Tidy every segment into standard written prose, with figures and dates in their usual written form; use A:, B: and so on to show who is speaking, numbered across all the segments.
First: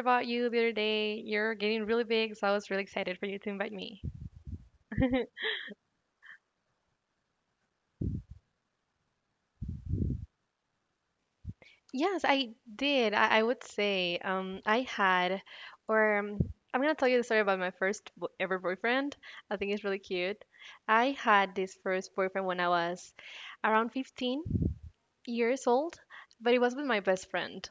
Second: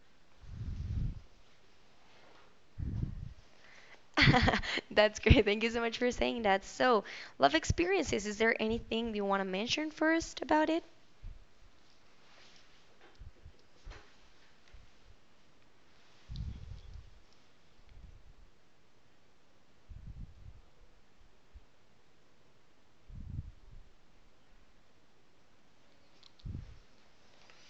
A: about you the other day. You're getting really big, so I was really excited for you to invite me.
B: That's great. Thank you so much for saying that. So, love experiences, is there anything you want to mention first about it?
A: Yes, I did. I would say I had, or I'm gonna tell you the story about my first bo ever boyfriend. I think it's really cute. I had this first boyfriend when I was around 15 years old, but it was with my best friend.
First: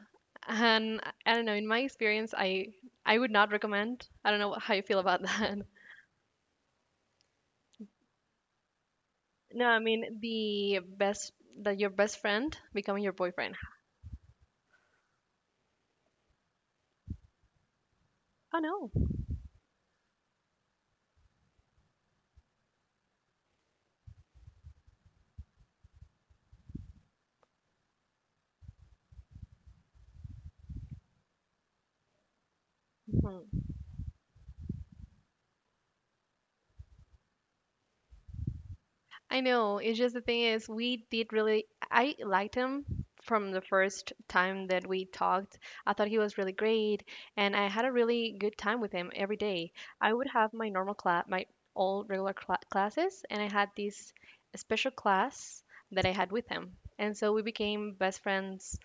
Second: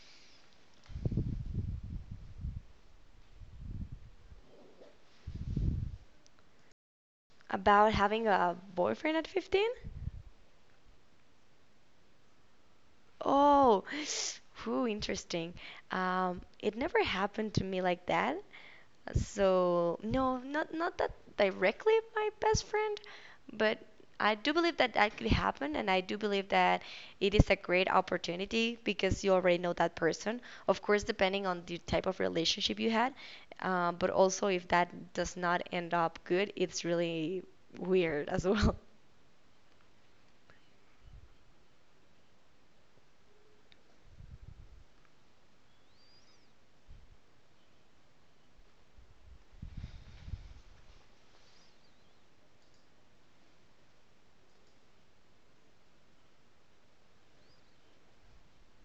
A: And I don't know, in my experience, I would not recommend. I don't know how you feel about that.
B: About having a boyfriend at
A: No,
B: 15?
A: I mean the best that your best friend becoming your boyfriend.
B: Oh, whew, interesting. It never happened to me like that.
A: Oh no.
B: So no, not that directly my best friend, but I do believe that that could happen, and I do believe that it is a great opportunity because you already know that person. Of course, depending on the type of relationship you had,
A: Mhm.
B: but also if that does not end up good, it's really weird as well.
A: I know. It's just the thing is, we did really. I liked him from the first time that we talked. I thought he was really great, and I had a really good time with him every day. I would have my normal class, my old regular classes, and I had this special class that I had with him. And so we became best friends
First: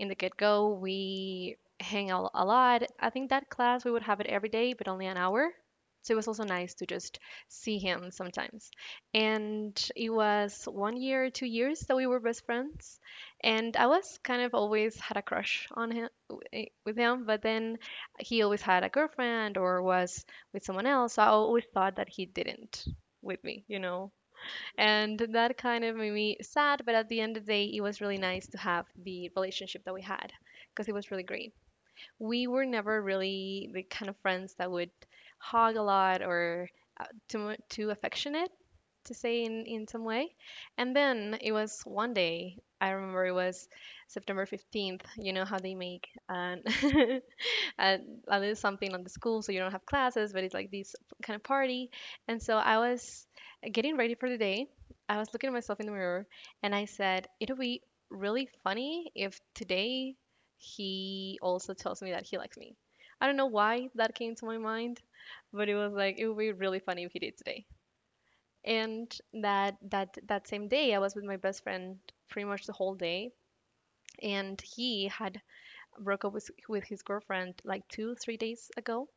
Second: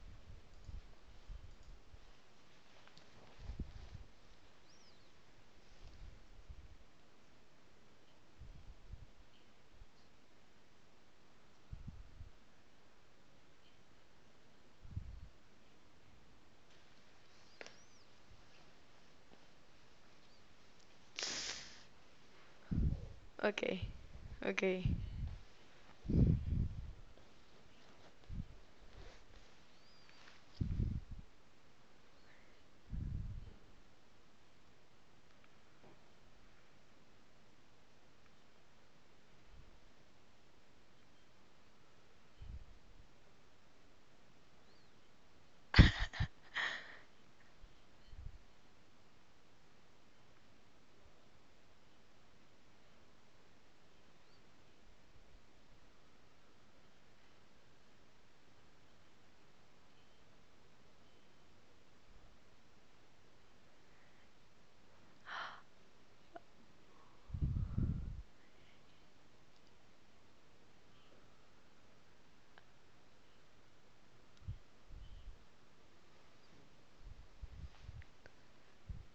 A: in the get-go. We hang out a lot. I think that class we would have it every day, but only an hour. So it was also nice to just see him sometimes, and it was one year, 2 years that we were best friends. And I was kind of always had a crush on him, with him, but then he always had a girlfriend or was with someone else. So I always thought that he didn't with me, you
B: Okay,
A: know.
B: okay,
A: And that kind of made me sad, but at the end of the day, it was really nice to have the relationship that we had, because it was really great. We were never really the kind of friends that would hog a lot or too affectionate to say in some way. And then it was one day. I remember it was September 15th. You know how they make an and I did something on the school, so you don't have classes, but it's like this kind of party. And so I was getting ready for the day. I was looking at myself in the mirror, and I said, "It'll be really funny if today he also tells me that he likes me." I don't know why that came to my mind, but it was like it would be really funny if he did today. And that same day, I was with my best friend pretty much the whole day, and he had broke up with his girlfriend like 2 3 days ago,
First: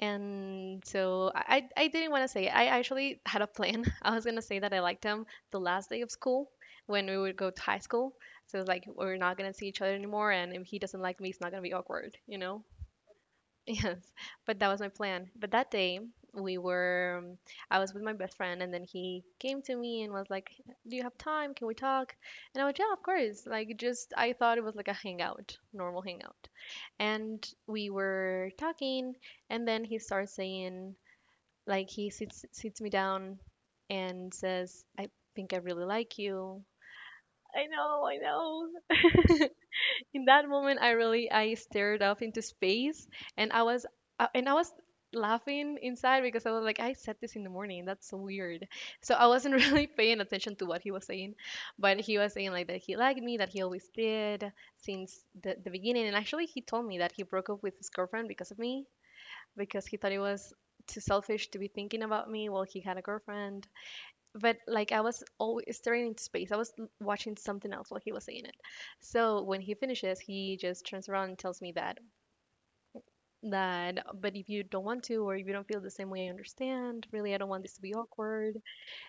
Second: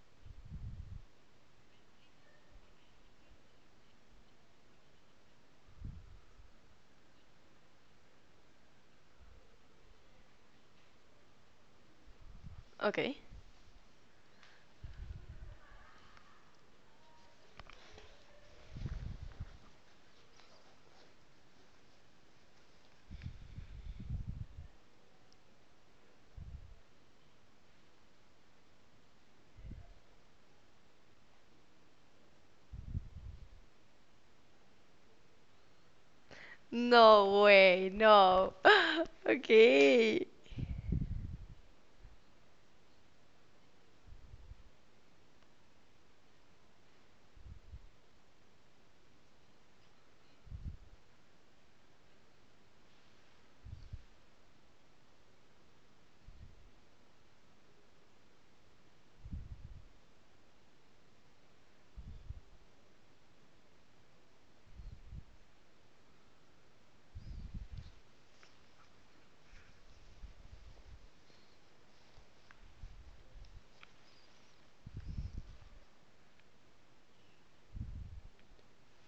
A: and so I didn't want to say it. I actually had a plan. I was going to say that I liked him the last day of school, when we would go to high school. So it's like, we're not going to see each other anymore, and if he doesn't like me, it's not going to be awkward, you know?
B: okay.
A: Yes, but that was my plan. But that day we were, um, I was with my best friend, and then he came to me and was like, "Do you have time? Can we talk?" And I was, "Yeah, of course." Like, just I thought it was like a hangout, normal hangout. And we were talking, and then he starts saying, like, he sits me down and says, "I think I really like you."
B: No
A: I
B: way,
A: know, I
B: no.
A: know. In
B: Okay.
A: that moment I stared up into space, and I was laughing inside, because I was like, I said this in the morning, that's so weird. So I wasn't really paying attention to what he was saying, but he was saying like that he liked me, that he always did since the beginning, and actually he told me that he broke up with his girlfriend because of me, because he thought it was too selfish to be thinking about me while he had a girlfriend. But like, I was always staring into space. I was watching something else while he was saying it. So when he finishes, he just turns around and tells me that, but if you don't want to, or if you don't feel the same way, I understand. Really, I don't want this to be awkward.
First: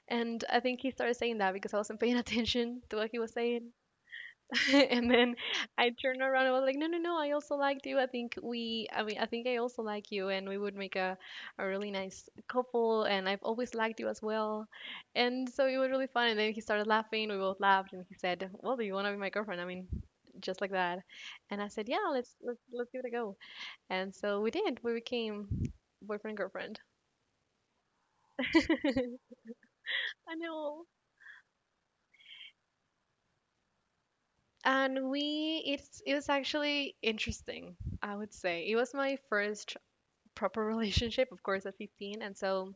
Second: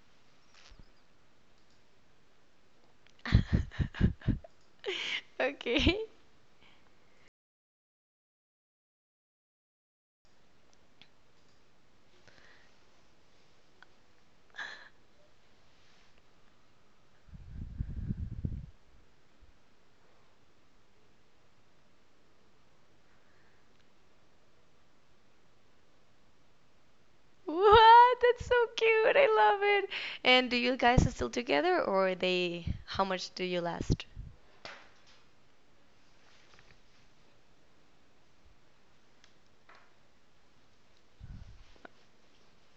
A: And I think he started saying that because I wasn't paying attention to what he was saying. And then I
B: Okay.
A: turned around and was like, no, no, no, I also liked you. I mean, I think I also like you, and we would make a really nice couple. And I've always liked you as well. And so it was really fun. And then he started laughing. We both laughed, and he said, well, do you want to be my girlfriend? I mean, just like that. And I said, yeah, let's give it a go. And so we did. We became boyfriend girlfriend.
B: What? That's so cute.
A: I
B: I love it. And do you
A: know.
B: guys are still together or are they how much do you last?
A: And we, it's it was actually interesting, I would say. It was my first proper relationship, of course, at 15. And so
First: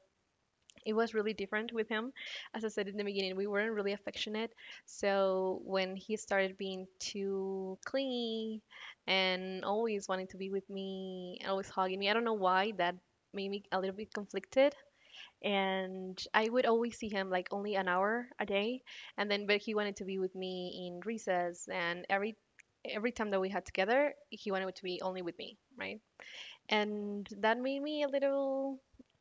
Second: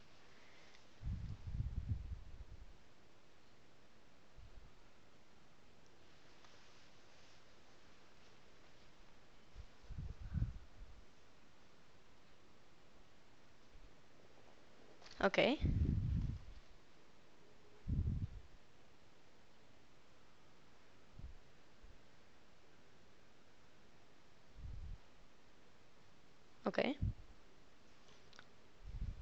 A: it was really different with him. As I said in the beginning, we weren't really affectionate. So when he started being too clingy and always wanting to be with me, always hugging me, I don't know why that made me a little bit conflicted.
B: Okay.
A: And I would always see him like only an hour a day. And then, but he wanted to be with me in recess, and every time that we had together, he wanted to be only with me, right?
B: Okay.
A: And that made me a little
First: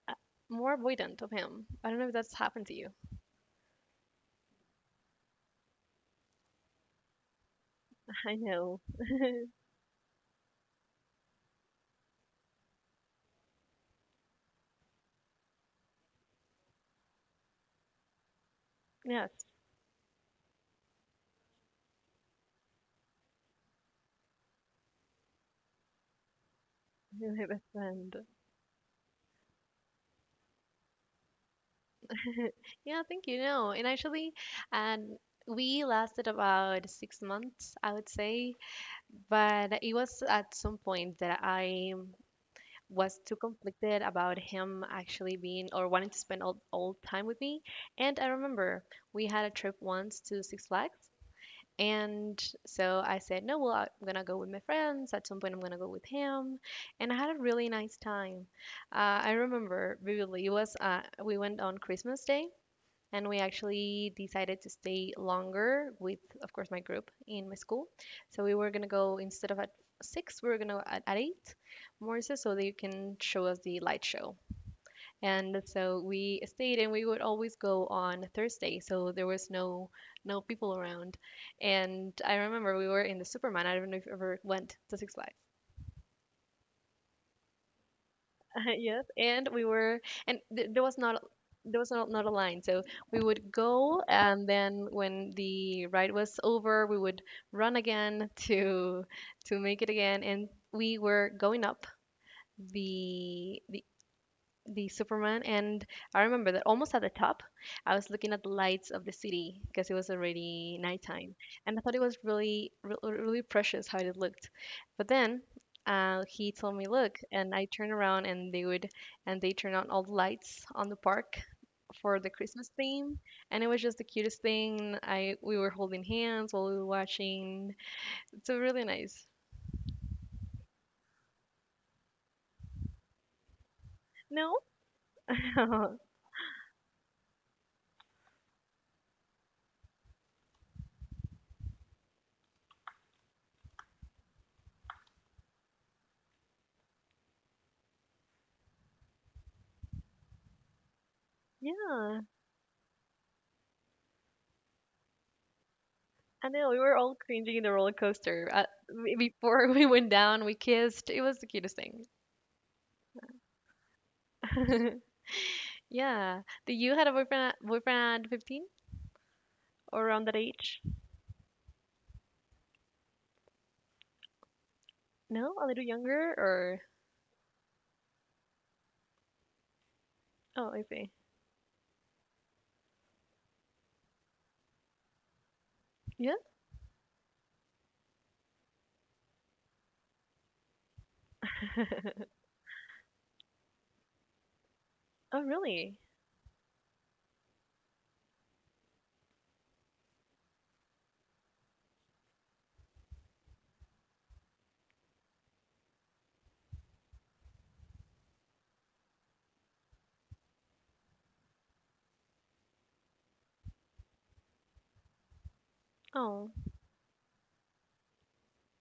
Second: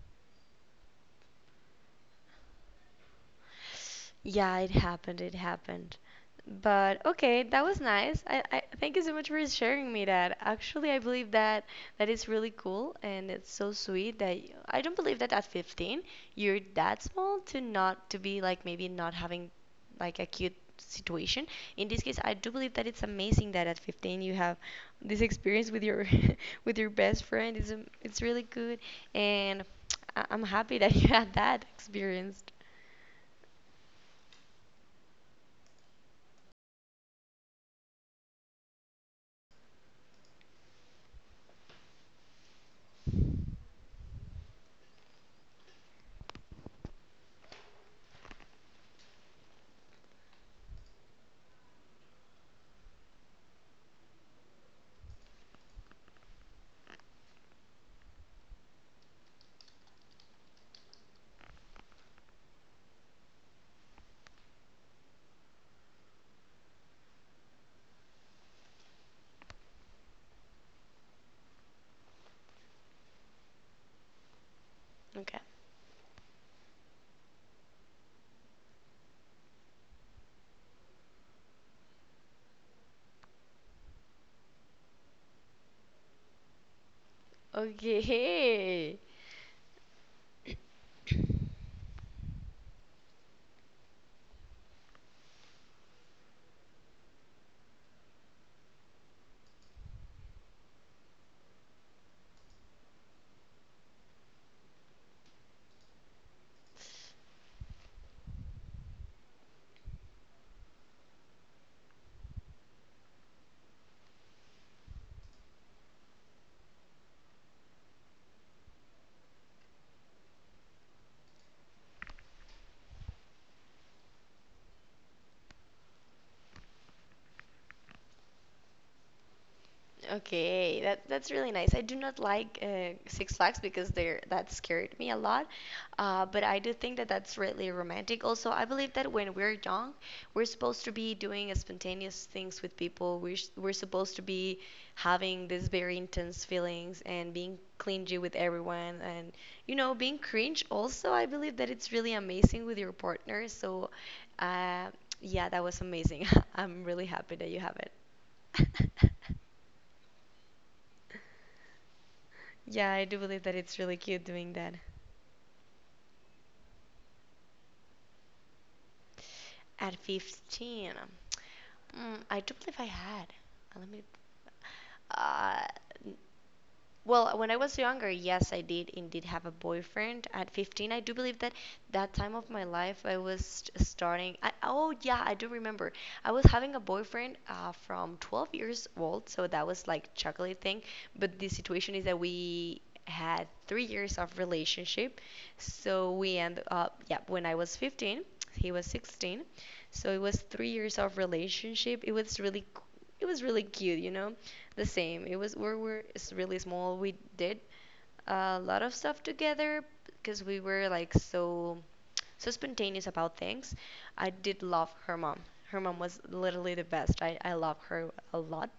A: uh, more avoidant of him. I don't know if that's happened to you.
B: Yeah, it happened. It happened. But okay, that was nice.
A: I
B: I
A: know.
B: thank you so much for sharing me that. Actually, I believe that that is really cool and it's so sweet that I don't believe that at 15 you're that small to not to be like maybe not
A: Yes,
B: having like a cute situation. In this case, I do believe that it's amazing that at 15 you have this experience with your with your best
A: you're my
B: friend.
A: best
B: It's
A: friend.
B: it's really good and I'm happy that you had that experience.
A: Yeah, thank you. No, and actually, and we lasted about 6 months, I would say, but it was at some point that I was too conflicted about him actually being or wanting to spend all time with me. And I remember we had a trip once to Six Flags. And so I said, no, well, I'm going to go with my friends. At some point, I'm going to go with him. And I had a really nice time. I remember vividly, we went on Christmas Day, and we actually decided to stay longer with, of course, my group in my school. So we were going to go instead of at six, we were going to go at eight, more so, so that you can show us the light show.
B: Okay.
A: And so we stayed, and we would always go on Thursday, so there was no people around. And I remember we were in the Superman. I don't know if you ever went to Six Flags.
B: Okay.
A: Yes, and we were, and th- there was not there was not, not a line, so we would go, and then when the ride was over, we would run again to make it again. And we were going up the the the Superman, and I remember that almost at the top, I was looking at the lights of the city because it was already nighttime, and I thought it was really precious how it looked. But then he told me, "Look," and I turned around, and they turned on all the lights on the park for the Christmas theme, and it was just the cutest thing. I We were holding hands while we were watching. It's a really nice.
B: Okay, that's really nice. I do not like Six Flags because they're that
A: No,
B: scared me a lot. But I do think that that's really romantic. Also, I believe that when we're young, we're supposed to be doing spontaneous things with people. We're supposed to be having these very intense feelings and being clingy with everyone and being cringe also. I believe that it's really
A: yeah.
B: amazing with your partner. So, uh, yeah, that was amazing.
A: I know we
B: I'm
A: were
B: really
A: all
B: happy that
A: cringing
B: you
A: in the
B: have
A: roller
B: it.
A: coaster. Before we went down, we kissed. It was the cutest thing.
B: Yeah, I do believe that it's really cute doing that.
A: Yeah. Did you had a boyfriend at 15,
B: At
A: or around that age?
B: 15, I do believe I had. Let me.
A: No,
B: Uh,
A: a little younger or
B: Well, when I was younger, yes, I did indeed have a boyfriend at
A: Oh, I
B: 15. I
A: see.
B: do believe that that time of my life I was starting. Oh, yeah, I do remember. I
A: Yeah.
B: was having a boyfriend from 12 years old, so that was like chocolate thing. But the situation is that we had 3 years of relationship,
A: Oh, really?
B: so we end up, yeah, when I was 15, he was 16, so it was 3 years of relationship. It was really cute, you know. The same. It was we were s- Really small. We did a lot of stuff together because we were like so spontaneous about things. I did love her mom. Her mom was
A: Oh,
B: literally the best. I love her a lot.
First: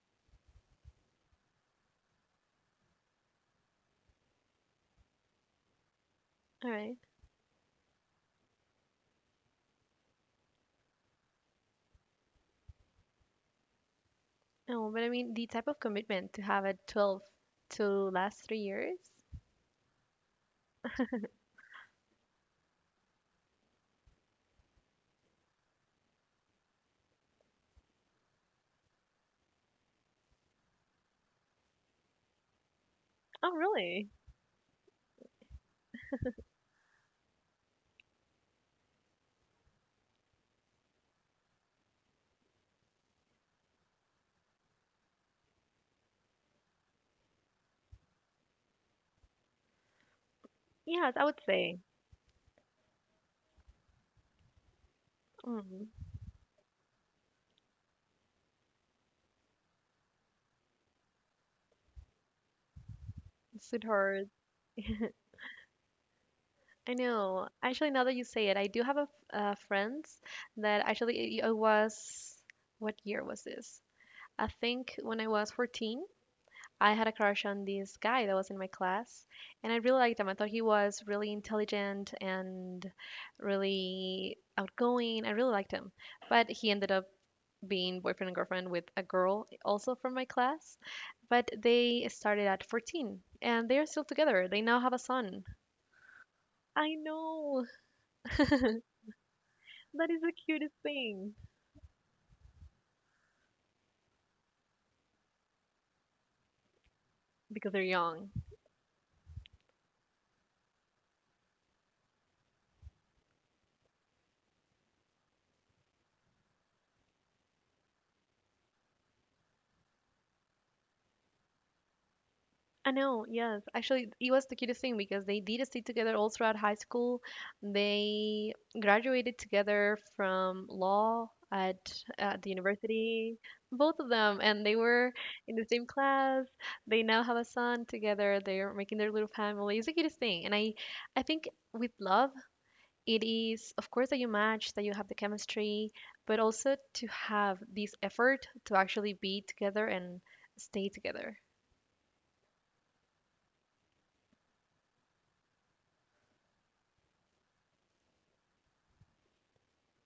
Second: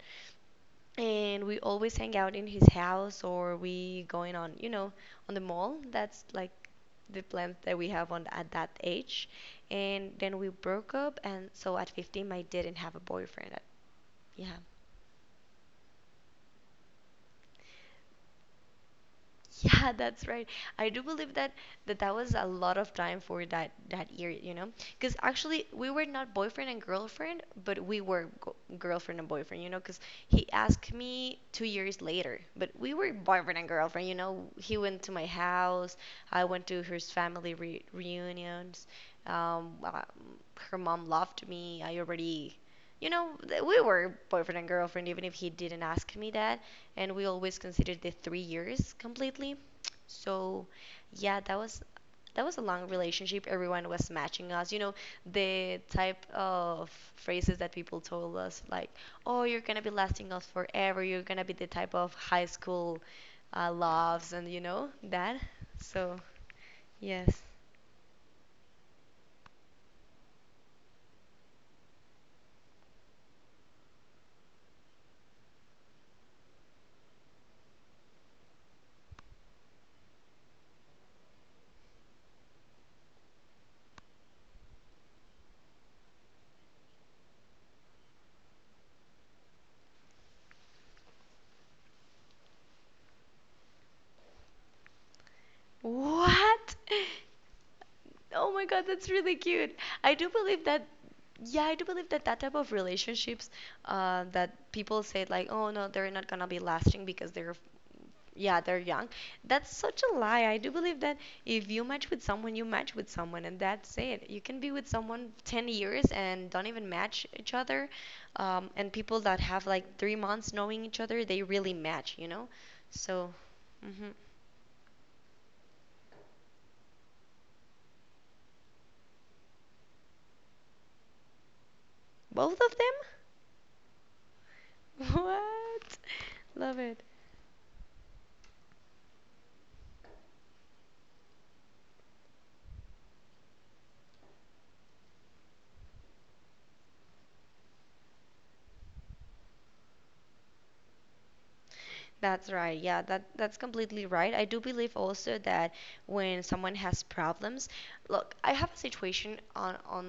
B: And we always hang out in his house or we going on, on the mall. That's like
A: all right.
B: the plans that we have on at that age. And then we broke up and so at 15 I didn't have a boyfriend. Yeah.
A: No, but I mean the type of commitment to have at 12 to last 3 years?
B: Yeah, that's right. I do believe that was a lot of time for that year, you know? Because actually we were not boyfriend and girlfriend, but we were go girlfriend and boyfriend, you know? Because he asked me 2 years later, but we were
A: Oh,
B: boyfriend and girlfriend,
A: really?
B: you know? He went to my house, I went to his family re reunions. Um, uh, Her mom loved me. I already you know, We were boyfriend and girlfriend even if he didn't ask me that. And we always considered the 3 years completely. So,
A: Yes, I
B: yeah,
A: would
B: that was
A: say.
B: that was a long relationship. Everyone was matching us. You know, the
A: Mm,
B: type of phrases that people told us, like, "Oh, you're gonna be lasting us forever. You're gonna be the type of high school loves,"
A: sweetheart,
B: and you know that. So,
A: I
B: yes.
A: know. Actually, now that you say it, I do have a friends that actually it was, what year was this? I think when I was 14, I had a crush on this guy that was in my class, and I really liked him. I thought he was really intelligent and really outgoing. I really liked him, but he ended up being boyfriend and girlfriend with a girl also from my class, but they started at 14 and they are still together. They now have a son.
B: What?
A: I know.
B: Oh my God, that's really cute.
A: That
B: I
A: is
B: do
A: the
B: believe
A: cutest
B: that,
A: thing.
B: Yeah, I do believe that that type of relationships that people say like, oh no, they're not gonna be lasting because they're,
A: Because they're young.
B: yeah, they're young. That's such a lie. I do believe that if you match with someone, you match with someone, and that's it. You can be with someone 10 years and don't even match each other. And people that have like 3 months knowing each other, they really match, you know?
A: I know,
B: So,
A: yes.
B: mhm.
A: Actually, it was the cutest thing, because they did stay together all throughout high school. They graduated together from law at the
B: Both of them?
A: university, both of them, and they were in the same
B: What?
A: class.
B: Love it.
A: They now have a son together. They're making their little family. It's the cutest thing, and I think with love it is of course that you match, that you have the chemistry, but also to have this effort to actually be together and stay together.
B: That's right. Yeah, that's completely right. I do believe also that when someone has problems, look, I have a situation on on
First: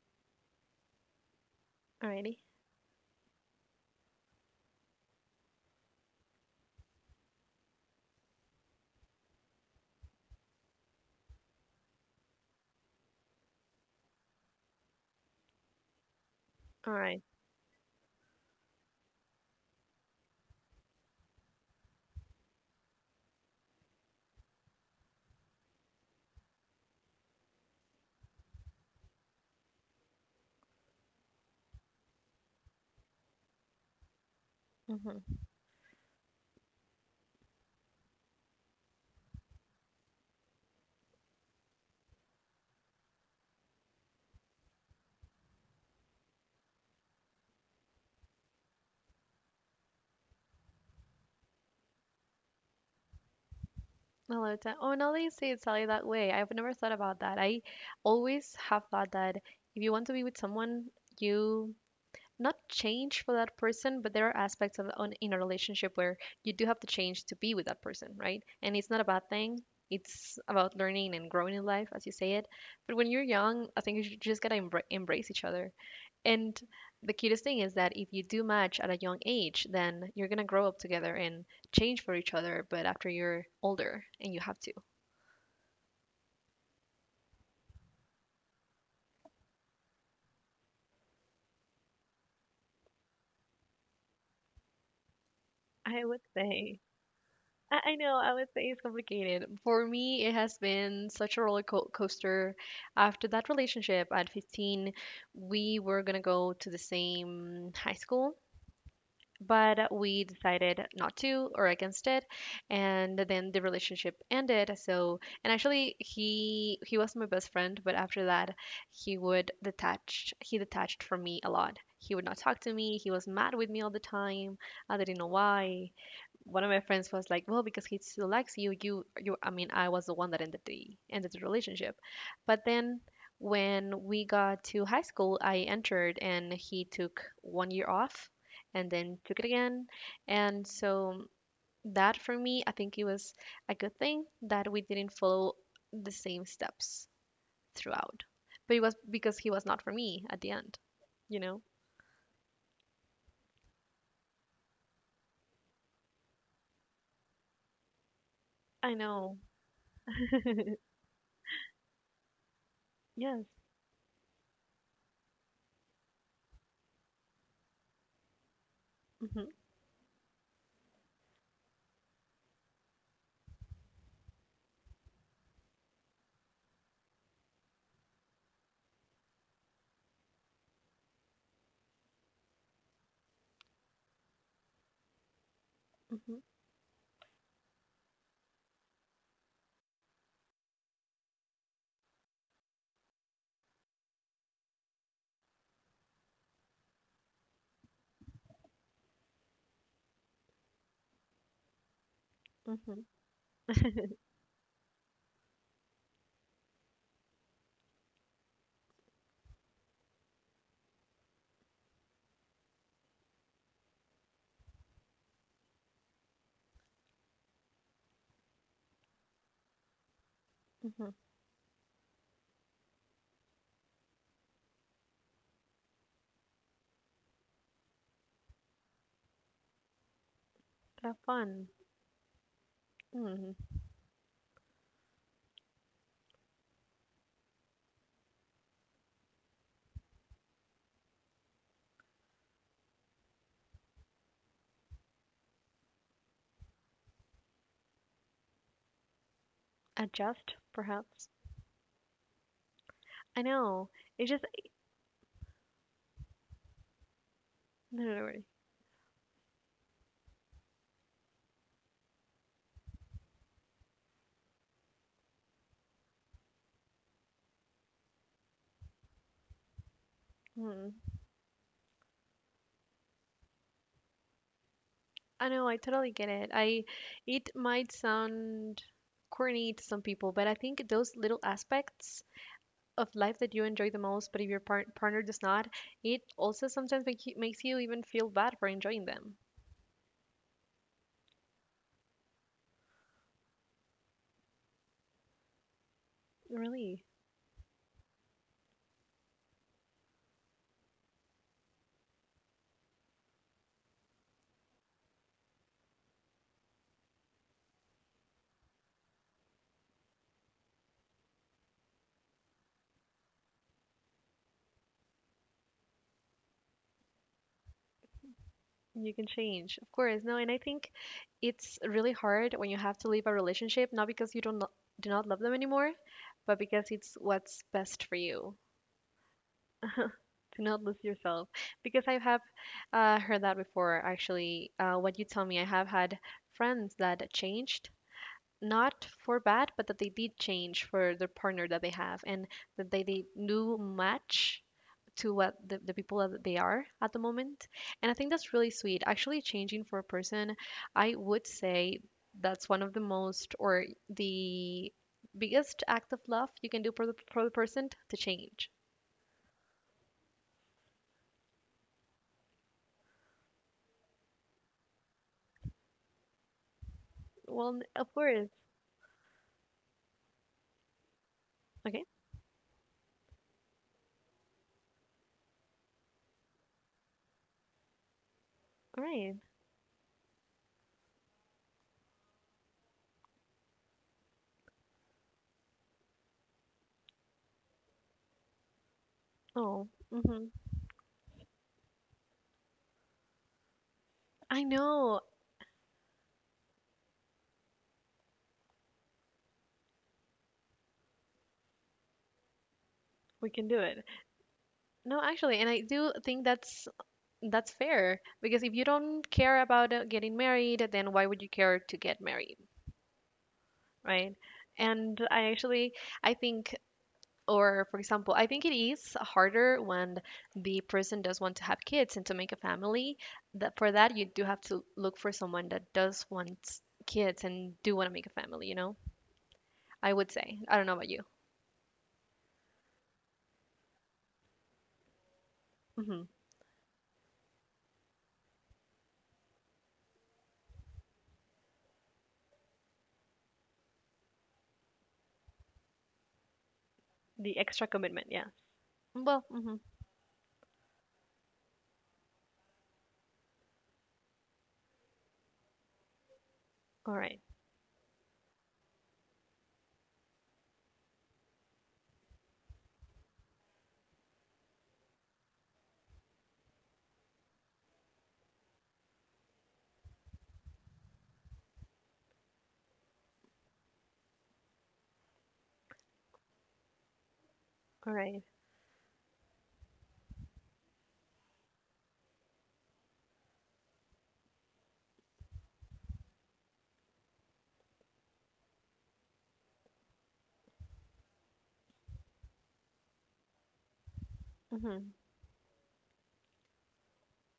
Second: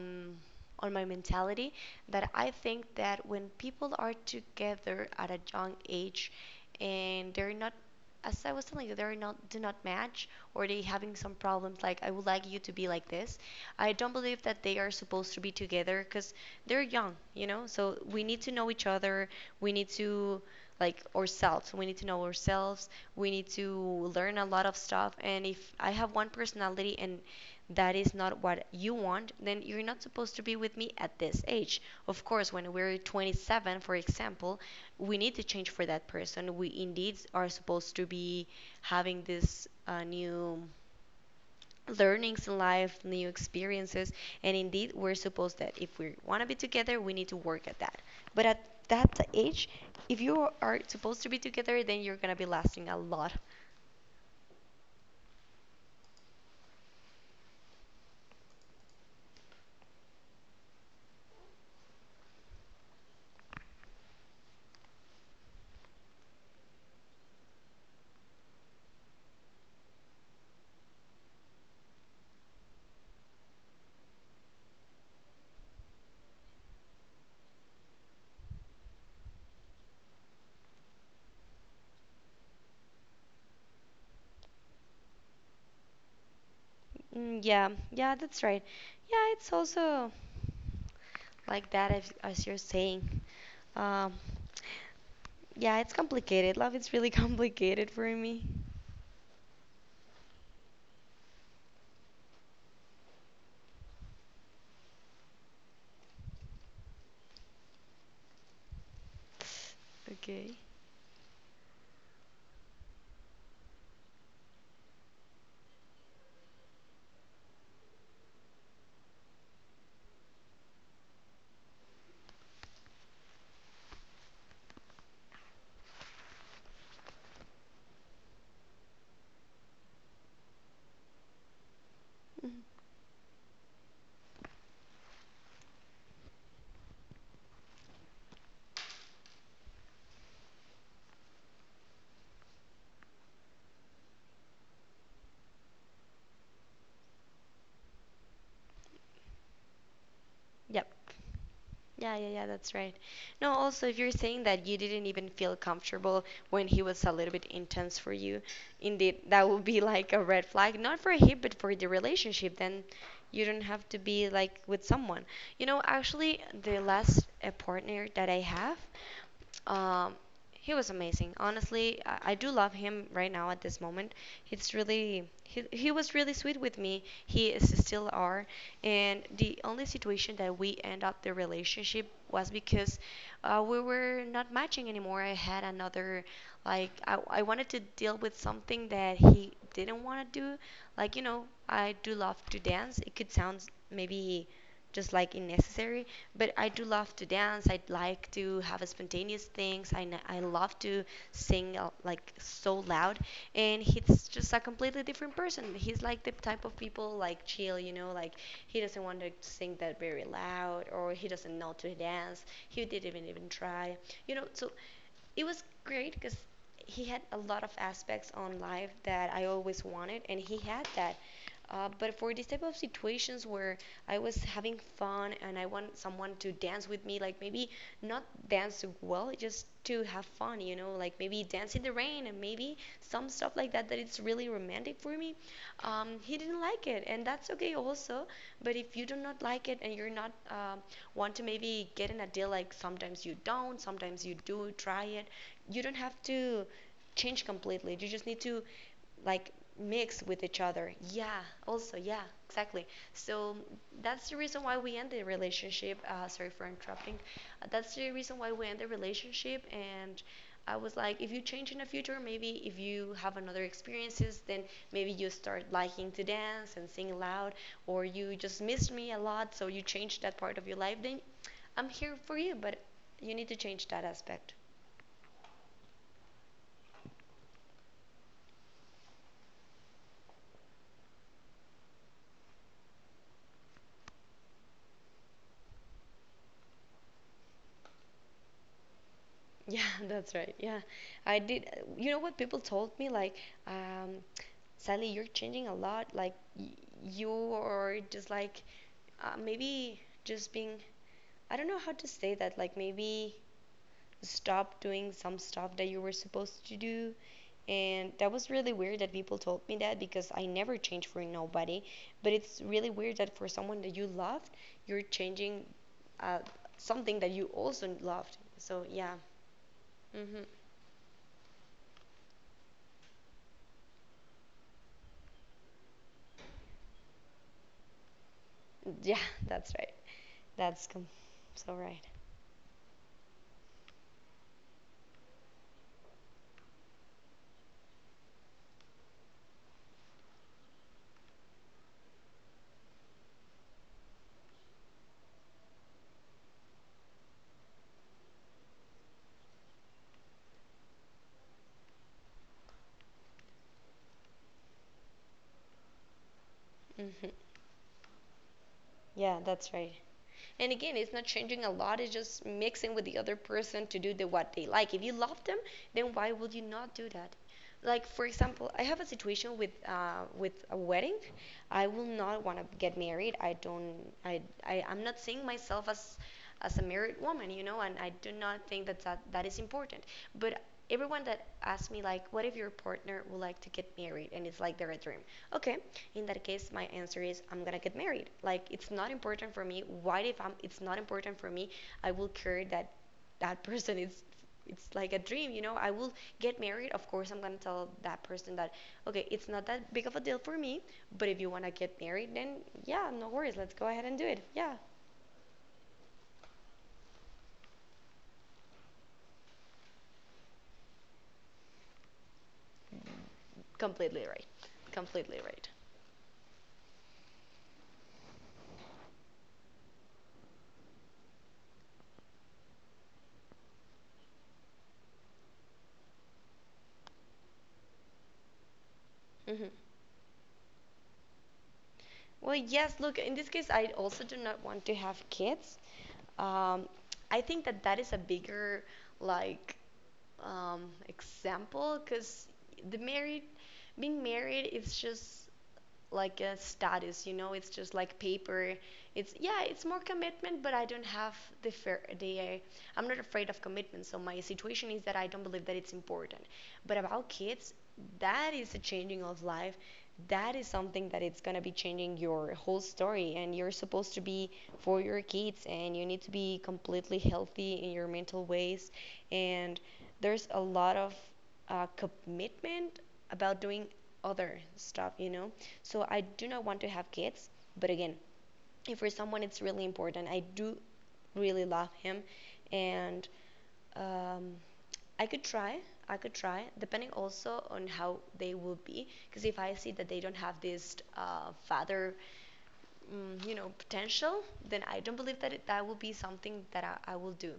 B: on my mentality that
A: Alrighty.
B: I think that when people are together at a young age and they're not as I was telling you, they're not do not match or they having some problems like I would like you to be like this. I don't believe that they are supposed to be together because they're
A: All
B: young,
A: right.
B: you know? So we need to know each other. We need to like ourselves. We need to know ourselves. We need to learn a lot of stuff. And if I have one personality and that is not what you want, then you're not supposed to be with me at this age. Of course, when we're 27, for example, we need
A: Mm-hmm.
B: to change for that person. We indeed are supposed to be having this new learnings in life, new experiences, and indeed, we're supposed that if we want to be together, we need to work at that. But at that age, if you are supposed to be together, then you're gonna be lasting a lot.
A: I love that. Oh, now that you say it, Sally, that way, I've never thought about that. I always have thought that if you want to be with someone, you not change for that person, but there are aspects of on, in a relationship where you do have to change to be with that person, right? And it's not a bad thing. It's about learning and growing in life, as you say it. But when you're young, I think you just gotta embrace each other. And the cutest thing is that if you do match at a young age, then you're gonna grow up together and change for each other. But after you're older, and you have to.
B: Mm, yeah, yeah, that's right. Yeah, it's also like that as you're saying. Um, yeah, it's
A: I would
B: complicated. Love
A: say.
B: is really
A: I,
B: complicated
A: I
B: for
A: know, I
B: me.
A: would say it's complicated. For me, it has been such a roller coaster. After that relationship at 15, we were gonna go to the same high school, but we
B: Okay.
A: decided not to or against it, and then the relationship ended. So, and actually he was my best friend, but after that he would detach, he detached from me a lot. He would not talk to me, he was mad with me all the time. I didn't know why. One of my friends was like, well, because he still likes you. You I mean, I was the one that ended the relationship
B: Mhm.
A: but then when we got to high school, I entered and he took one year off, and then cook it again. And so that, for me, I think it was a good thing that we didn't follow the same steps throughout. But it was because he was not for me at the end,
B: Yep.
A: you know?
B: Yeah, yeah, yeah, that's right. No, also, if you're saying that you didn't even feel comfortable when he was a little bit intense for you,
A: I
B: indeed,
A: know.
B: that would be like a red flag, not for him, but for the relationship. Then
A: Yes.
B: you don't have to be like with someone. You know, actually, the last partner that I have,
A: Hmm.
B: um, he was amazing. Honestly, I do love him right now at this moment. It's really he was really sweet with me. He is still are. And the only situation that we end up the relationship was because we were not matching anymore. I had another,
A: Hmm.
B: like, I wanted to deal with something that he didn't want to do. Like, I do love to dance. It could sound maybe just like in necessary. But I do love to dance. I like to have a spontaneous things. I love to sing like so
A: Hmm.
B: loud. And he's just a completely different person. He's like the type of people like chill, like he doesn't want to sing that very loud or he doesn't know to dance. He didn't even try. So it was great because he had a lot of aspects on life that I always wanted, and he had
A: Hmm.
B: that. But for this type of situations where I was having fun and I want someone to dance with me, like maybe not dance well, just to have fun, like
A: Have
B: maybe
A: fun.
B: dance in the rain and maybe some
A: Hmm.
B: stuff like that, that it's really romantic for me. He didn't like it, and that's okay also. But if you do not like it and you're not want to maybe get in a deal, like sometimes you don't, sometimes you do try it, you don't have to change completely. You just need to like mix with
A: Adjust,
B: each other.
A: perhaps.
B: Yeah, also, yeah, exactly.
A: I
B: So
A: know. It
B: that's the
A: just
B: reason why we end the relationship. Sorry for interrupting. That's
A: no,
B: the
A: no, no.
B: reason
A: Worry.
B: why we end the relationship. And I was like, if you change in the future, maybe if you have another experiences, then maybe you start liking to dance and sing loud, or you just missed me a lot, so you change that part of your
A: Mm.
B: life, then I'm here for you, but you need to change that aspect.
A: I know. I totally get it. I, it might sound corny to some people, but I think those little aspects of life that you enjoy the most, but if your partner does not, it also sometimes makes you even feel bad for enjoying them.
B: Yeah, that's right. Yeah, I did. You know what people told me? Like, um, Sally, you're changing a lot. Like, y
A: Really,
B: you are just like maybe just being. I don't know how to say that. Like, maybe stop doing some stuff that you were supposed to do. And that was really weird that people told me that because I never change for nobody. But it's really weird that for someone that you loved, you're changing uh, something that you also loved. So
A: you
B: yeah.
A: can change, of course. No,
B: Hmm.
A: and I think it's really hard when you have to leave a relationship, not because you don't lo- do not love them anymore, but because it's what's best for you.
B: Yeah, that's right.
A: Do not
B: That's
A: lose
B: com-
A: yourself,
B: so right.
A: because I have heard that before. Actually, what you tell me, I have had friends that changed, not for bad, but that they did change for the partner that they have, and that they do match to what the people that they are at the moment. And I think that's really sweet. Actually, changing for a person, I would say that's one of the most, or the biggest act of love you can do for
B: Hmm.
A: for the person to change.
B: Yeah, that's right. And again, it's not changing a lot. It's just mixing with the other person to do the what they like. If you love them, then why would you not do that?
A: Well,
B: Like,
A: of
B: for
A: course.
B: example, I have a situation with a wedding. I
A: Okay.
B: will not want to get married. I don't. I'm not seeing myself as a married woman, you know, and I do not think that
A: All right.
B: that is important. But everyone that asks me, like, what if your partner would like to get married and it's like they're a dream? Okay, in that case, my answer is I'm gonna get married. Like, it's not important for me.
A: Oh,
B: Why if
A: hmm.
B: I'm, it's not important for me? I will care that person is,
A: I
B: it's like
A: know.
B: a dream, you know? I will get married. Of course, I'm gonna tell that person that, okay, it's not that big of a deal for me, but if you wanna get married, then yeah, no
A: We
B: worries.
A: can
B: Let's
A: do
B: go
A: it.
B: ahead and do it. Yeah,
A: No, actually, and I do think that's fair, because if you don't care about getting married, then why would you care to get married,
B: completely
A: right?
B: right.
A: And
B: Completely
A: I
B: right.
A: actually I think, or for example, I think it is harder when the person does want to have kids and to make a family. That, for that, you do have to look for someone that does want kids and do want to make a family, you know?
B: Hmm.
A: I would say. I don't know about you.
B: Well, yes, look, in this case, I also do not want to have kids.
A: Hmm.
B: Um, I think that that is a bigger, like, example, because the married being married is just like a status, you know.
A: The
B: It's
A: extra
B: just like
A: commitment, yeah.
B: paper. It's,
A: Well,
B: yeah,
A: mhm.
B: it's more commitment, but I don't have the fear. The I'm not afraid of commitment. So my situation is that I don't believe that it's important. But
A: All
B: about
A: right.
B: kids, that is a changing of life. That is something that it's gonna be changing your whole story, and you're supposed to be for your kids, and you need to be completely healthy in your mental ways. And there's a lot of commitment about doing other stuff, you know. So I do not want to have kids, but
A: All
B: again,
A: right.
B: if for someone it's really important, I do really love him, and um, I could try. I could try, depending also on how they will be. Because if I see that they don't have this father, you know, potential, then I don't believe that that will be something that I will do.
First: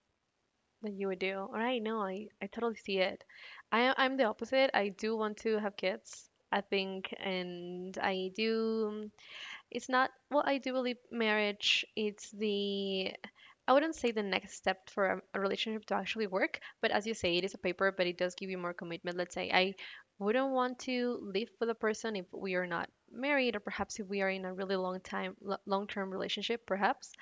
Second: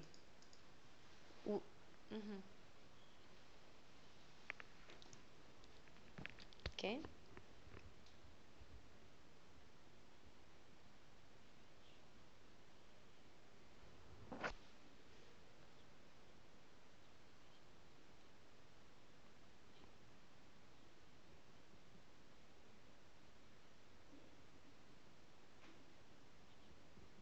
A: That you would do. All right, no, I,
B: Mm-hmm.
A: I totally see it. I'm the opposite. I do want to have kids, I
B: Okay,
A: think, and I do. It's not, well, I do believe marriage, it's the I wouldn't say the next step for a relationship to actually work, but as you say, it is a paper, but it does give you more commitment. Let's say I wouldn't want to live with a person if we are not married, or perhaps if we are in a really long time, long-term relationship, perhaps.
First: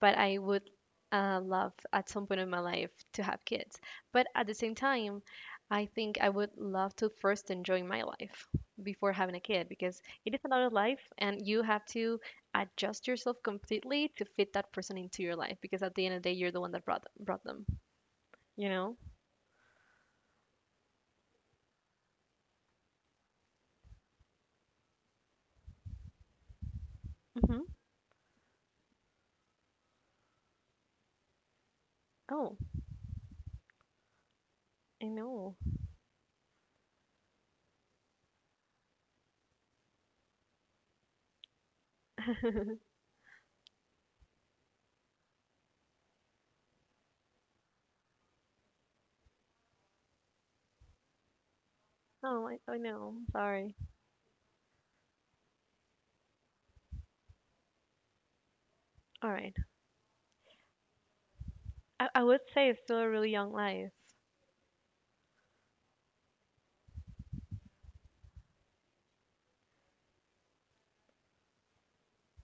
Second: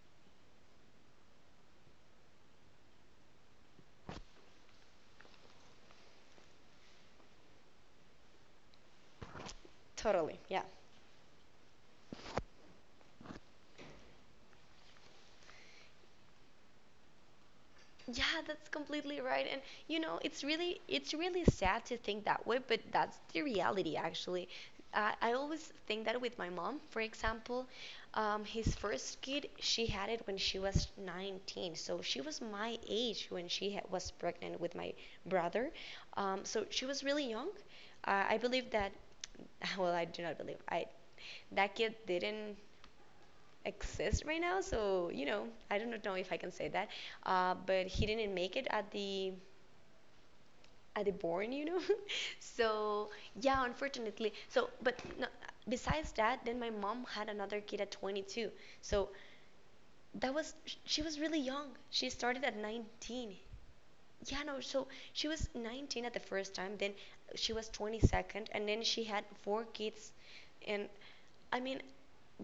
A: But I would love at some point in my life to have kids. But at the same time, I think I would love to first enjoy my life before having a kid, because it is
B: totally. Yeah.
A: another life, and you have to adjust yourself completely to fit that person into your life, because at the end of the day you're the one that brought them
B: Yeah,
A: you
B: that's
A: know.
B: completely right. And you know, it's really sad to think that way, but that's the reality actually. I always think that with my mom, for
A: Hmm.
B: example, his first kid, she had it when she was 19. So she was
A: Oh,
B: my age when she ha was pregnant with my
A: I know.
B: brother. So she was really young. I believe that, well, I do not believe I that kid didn't exist right now. So you know, I don't know if I can say that, but he didn't make it at the born, you know.
A: Oh, I
B: so
A: know,
B: yeah,
A: sorry.
B: unfortunately. So but no, besides that, then my mom had another kid at 22. So
A: All right.
B: that was she was really young.
A: I,
B: She
A: I would
B: started at
A: say it's still a really
B: 19.
A: young life.
B: Yeah, no, so she was 19 at the first time, then she was 22nd, and then she had four kids. And, I mean,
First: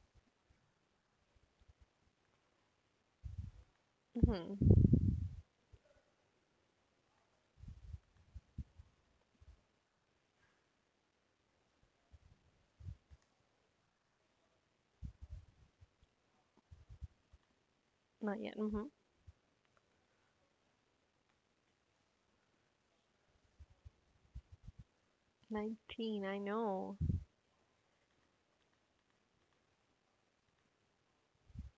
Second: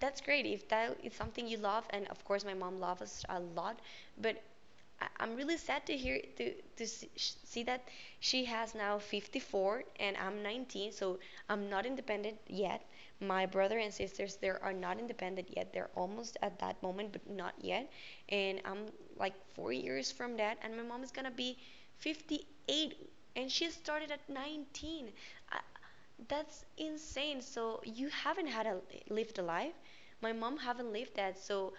B: that's great if that is something you love, and of course my mom loves us a lot, but
A: Hmm.
B: I'm really sad to hear, to see, that she has now 54, and I'm 19, so I'm not independent yet. My brother and sisters, they are not independent yet, they're almost at that moment, but not yet.
A: Not yet.
B: And I'm
A: Hmm.
B: like 4 years from that, and my mom is gonna be 58, and she started at 19. I,
A: 19, I
B: that's
A: know.
B: insane, so you haven't had a lived a life. My mom haven't lived that, so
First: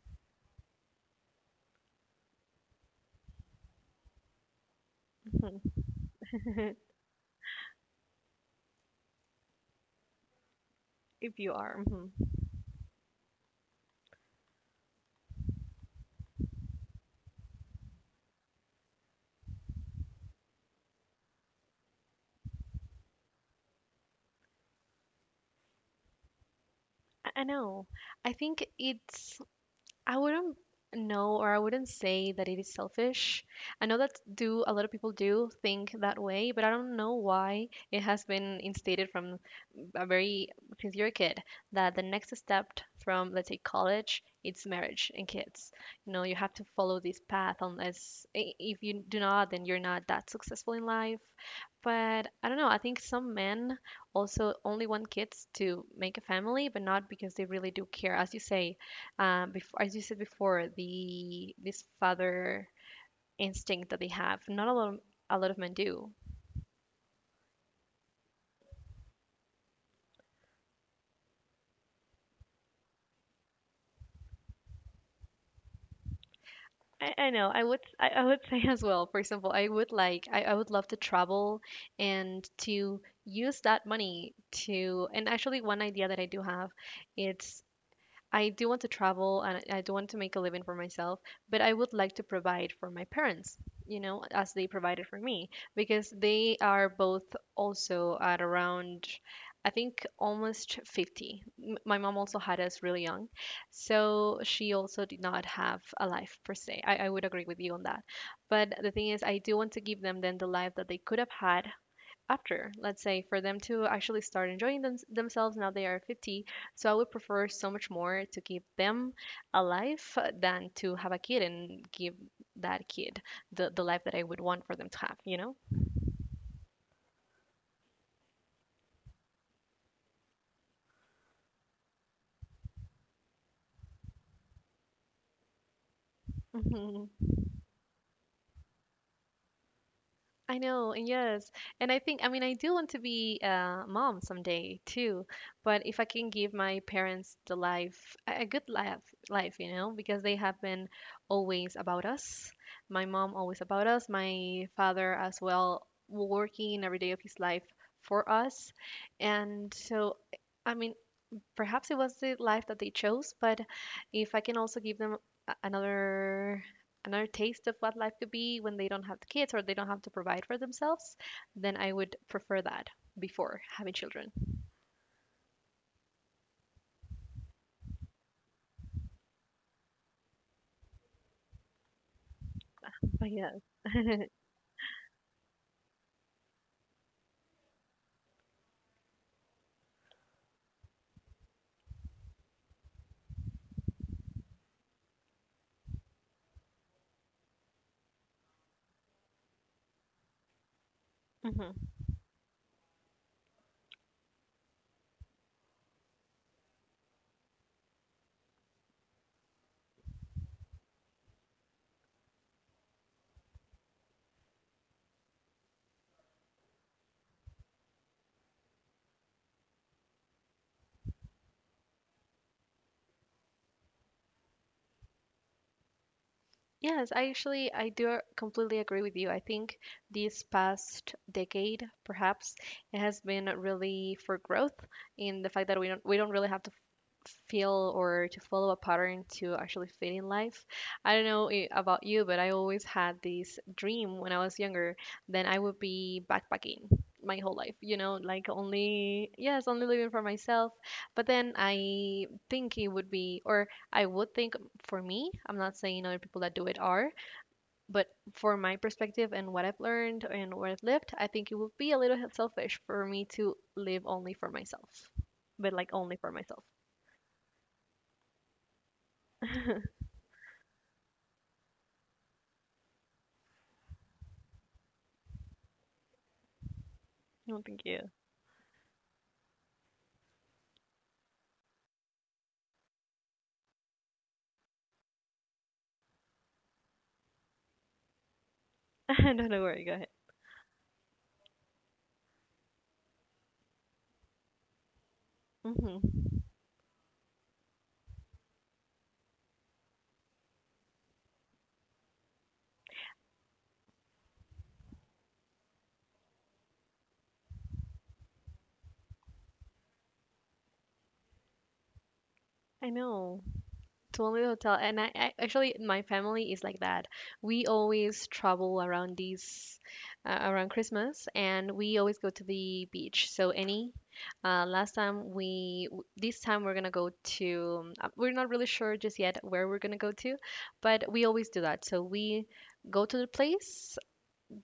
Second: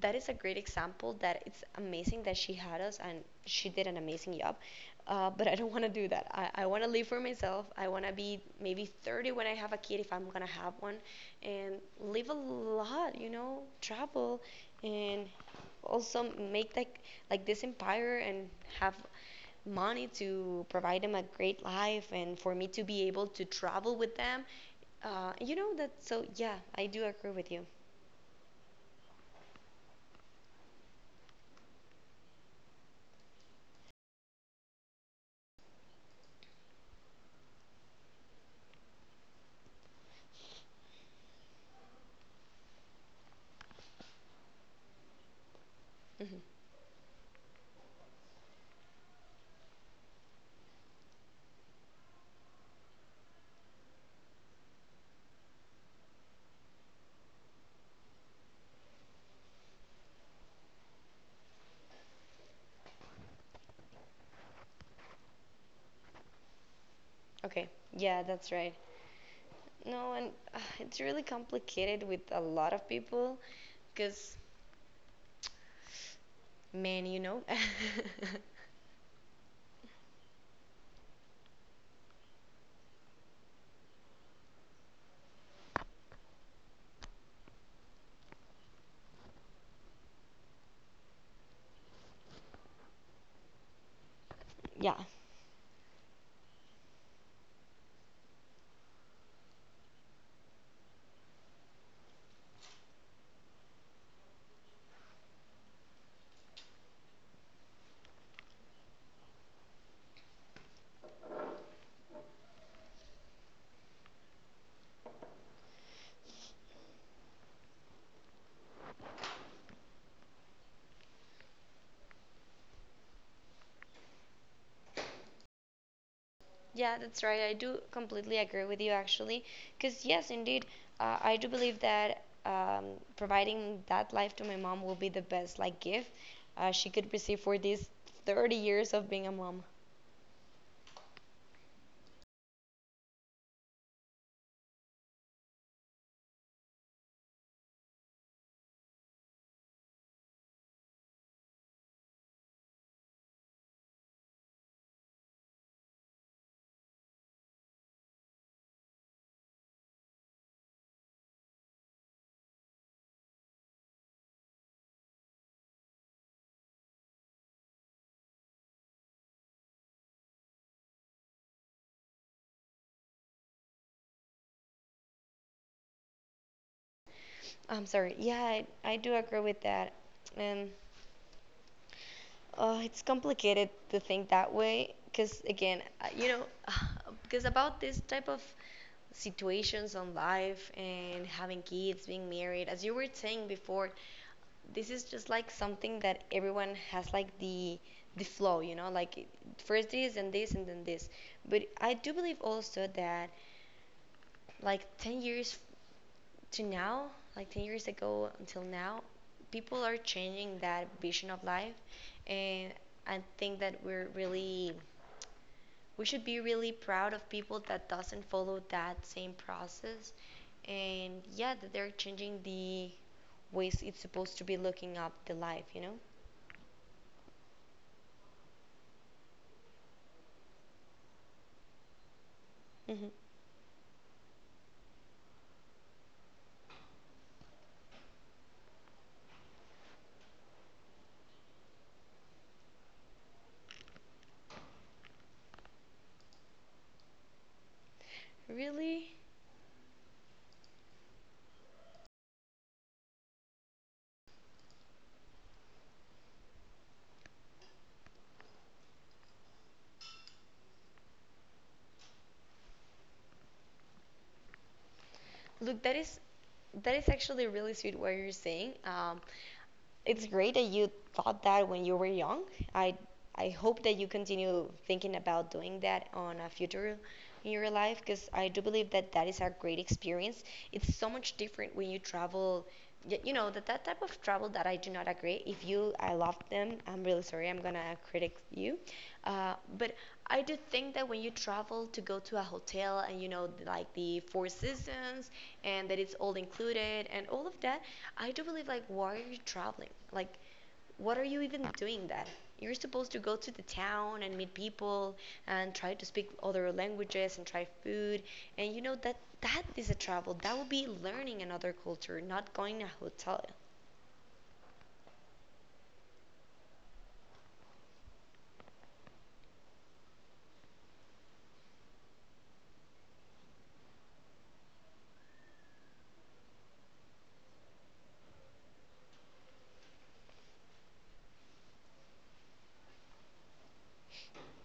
B: that is a great example. That it's amazing that she had us, and she did an amazing job, but I
A: Mhm.
B: don't want to do that. I want to live for myself. I want to be maybe 30 when I have a kid, if I'm gonna have one,
A: If you
B: and
A: are, hmm.
B: live a lot, you know, travel, and also make, like, this empire and have money to provide them a great life and for me to be able to travel with them. You know that, so yeah, I do agree
A: I
B: with you.
A: know, I think it's I wouldn't know, or I wouldn't say that it is selfish. I know that do a lot of people do think that way, but I don't know why it has been instated from a very, since you're a kid, that the next step from, let's say, college it's marriage and kids. You know, you
B: Mhm.
A: have to follow this path, unless if you do not, then you're not that successful in life. But I don't know, I think some men also only want kids to make a family, but not because they really do care. As you say, before, as you said before, the this father instinct that they have. Not a lot, of, a lot of men do.
B: Okay, yeah, that's right. No, and it's really complicated with a lot of people because, man,
A: I,
B: you
A: I
B: know.
A: know. I would, I would say as well. For example, I would like, I would love to travel and to use that money to. And actually, one idea that I do have, it's I do want to travel and I do want to make a living for myself, but I would like to provide for my parents, you know, as they
B: yeah,
A: provided for me, because they are both also at around, I think, almost 50. My mom also had us really young, so she also did not have a life per se. I would agree with you on that. But the thing is, I do want to give them then the life that they could have had after, let's say, for them to actually start enjoying themselves. Now they are 50, so I would prefer so much more to keep them alive than to have a kid and give that kid the life that I would want for them to have, you
B: yeah, that's right. I do completely agree with you actually. Because, yes, indeed, I do believe that providing that life to my mom will be the best, like, gift she
A: know.
B: could receive for these 30 years of being a mom.
A: I know, and yes. And I think, I mean, I do want to be a mom someday too, but if I can give my parents the life, a good life, life, you know, because they have been always about us. My mom always about us, my father as well, working every day of his life for us. And so, I mean, perhaps it was the life that they chose, but if I can also give them another another taste of what life could be when they don't have the kids or they don't have to provide for themselves, then I would prefer that before having children.
B: I'm sorry. Yeah, I do agree with that. And it's
A: But yeah.
B: complicated to think that way because, again, you know, because about this type of situations on life and having kids, being married, as you were saying before, this is just like something that everyone has, like, the flow, you know, like first this and this and then this. But
A: Mhm.
B: I do believe also that, like, 10 years to now, like 10 years ago until now, people are changing that vision of life. And I think that we should be really proud of people that doesn't follow that same process, and yeah, that they're changing the ways it's supposed to be looking up the life, you know.
A: Yes, I actually I do completely agree with you. I think this past decade, perhaps, it
B: Hmm.
A: has been really for growth, in the fact that we don't really have to feel or to follow a pattern to actually fit in life. I don't know, about you, but I always had this dream when I was younger that I would be backpacking my whole life, you know, like
B: Really?
A: only, yes, only living for myself. But then I think it would be, or I would think for me. I'm not saying other people that do it are, but for my perspective and what I've learned and where I've lived, I think it would be a little selfish for me to live only for myself, but
B: Look,
A: like
B: that
A: only
B: is
A: for myself.
B: actually really sweet what you're saying. It's great that you thought that when you were young. I I hope that you continue thinking about doing that on a future in
A: No,
B: your
A: thank
B: life,
A: you.
B: because I do believe that that is a great experience. It's so much different when you travel. You know that that type of travel that I do not agree. If you, I love them, I'm really sorry, I'm gonna critic you,
A: No, don't worry.
B: but
A: Go ahead.
B: I do think that when you travel to go to a hotel and you know like the Four Seasons and that it's
A: Hmm.
B: all included and all of that, I do believe, like, why are you traveling? Like, what are you even doing that? You're supposed to go to the town and meet people and try to speak other languages and try food. And you know that that is a travel. That would be learning another culture, not going to
A: I
B: a
A: know.
B: hotel.
A: Totally hotel. And I actually my family is like that. We always travel around these around Christmas, and we always go to the beach. So any last time we this time we're gonna go to we're not really sure just yet where we're gonna go to, but we always do that. So we go to the place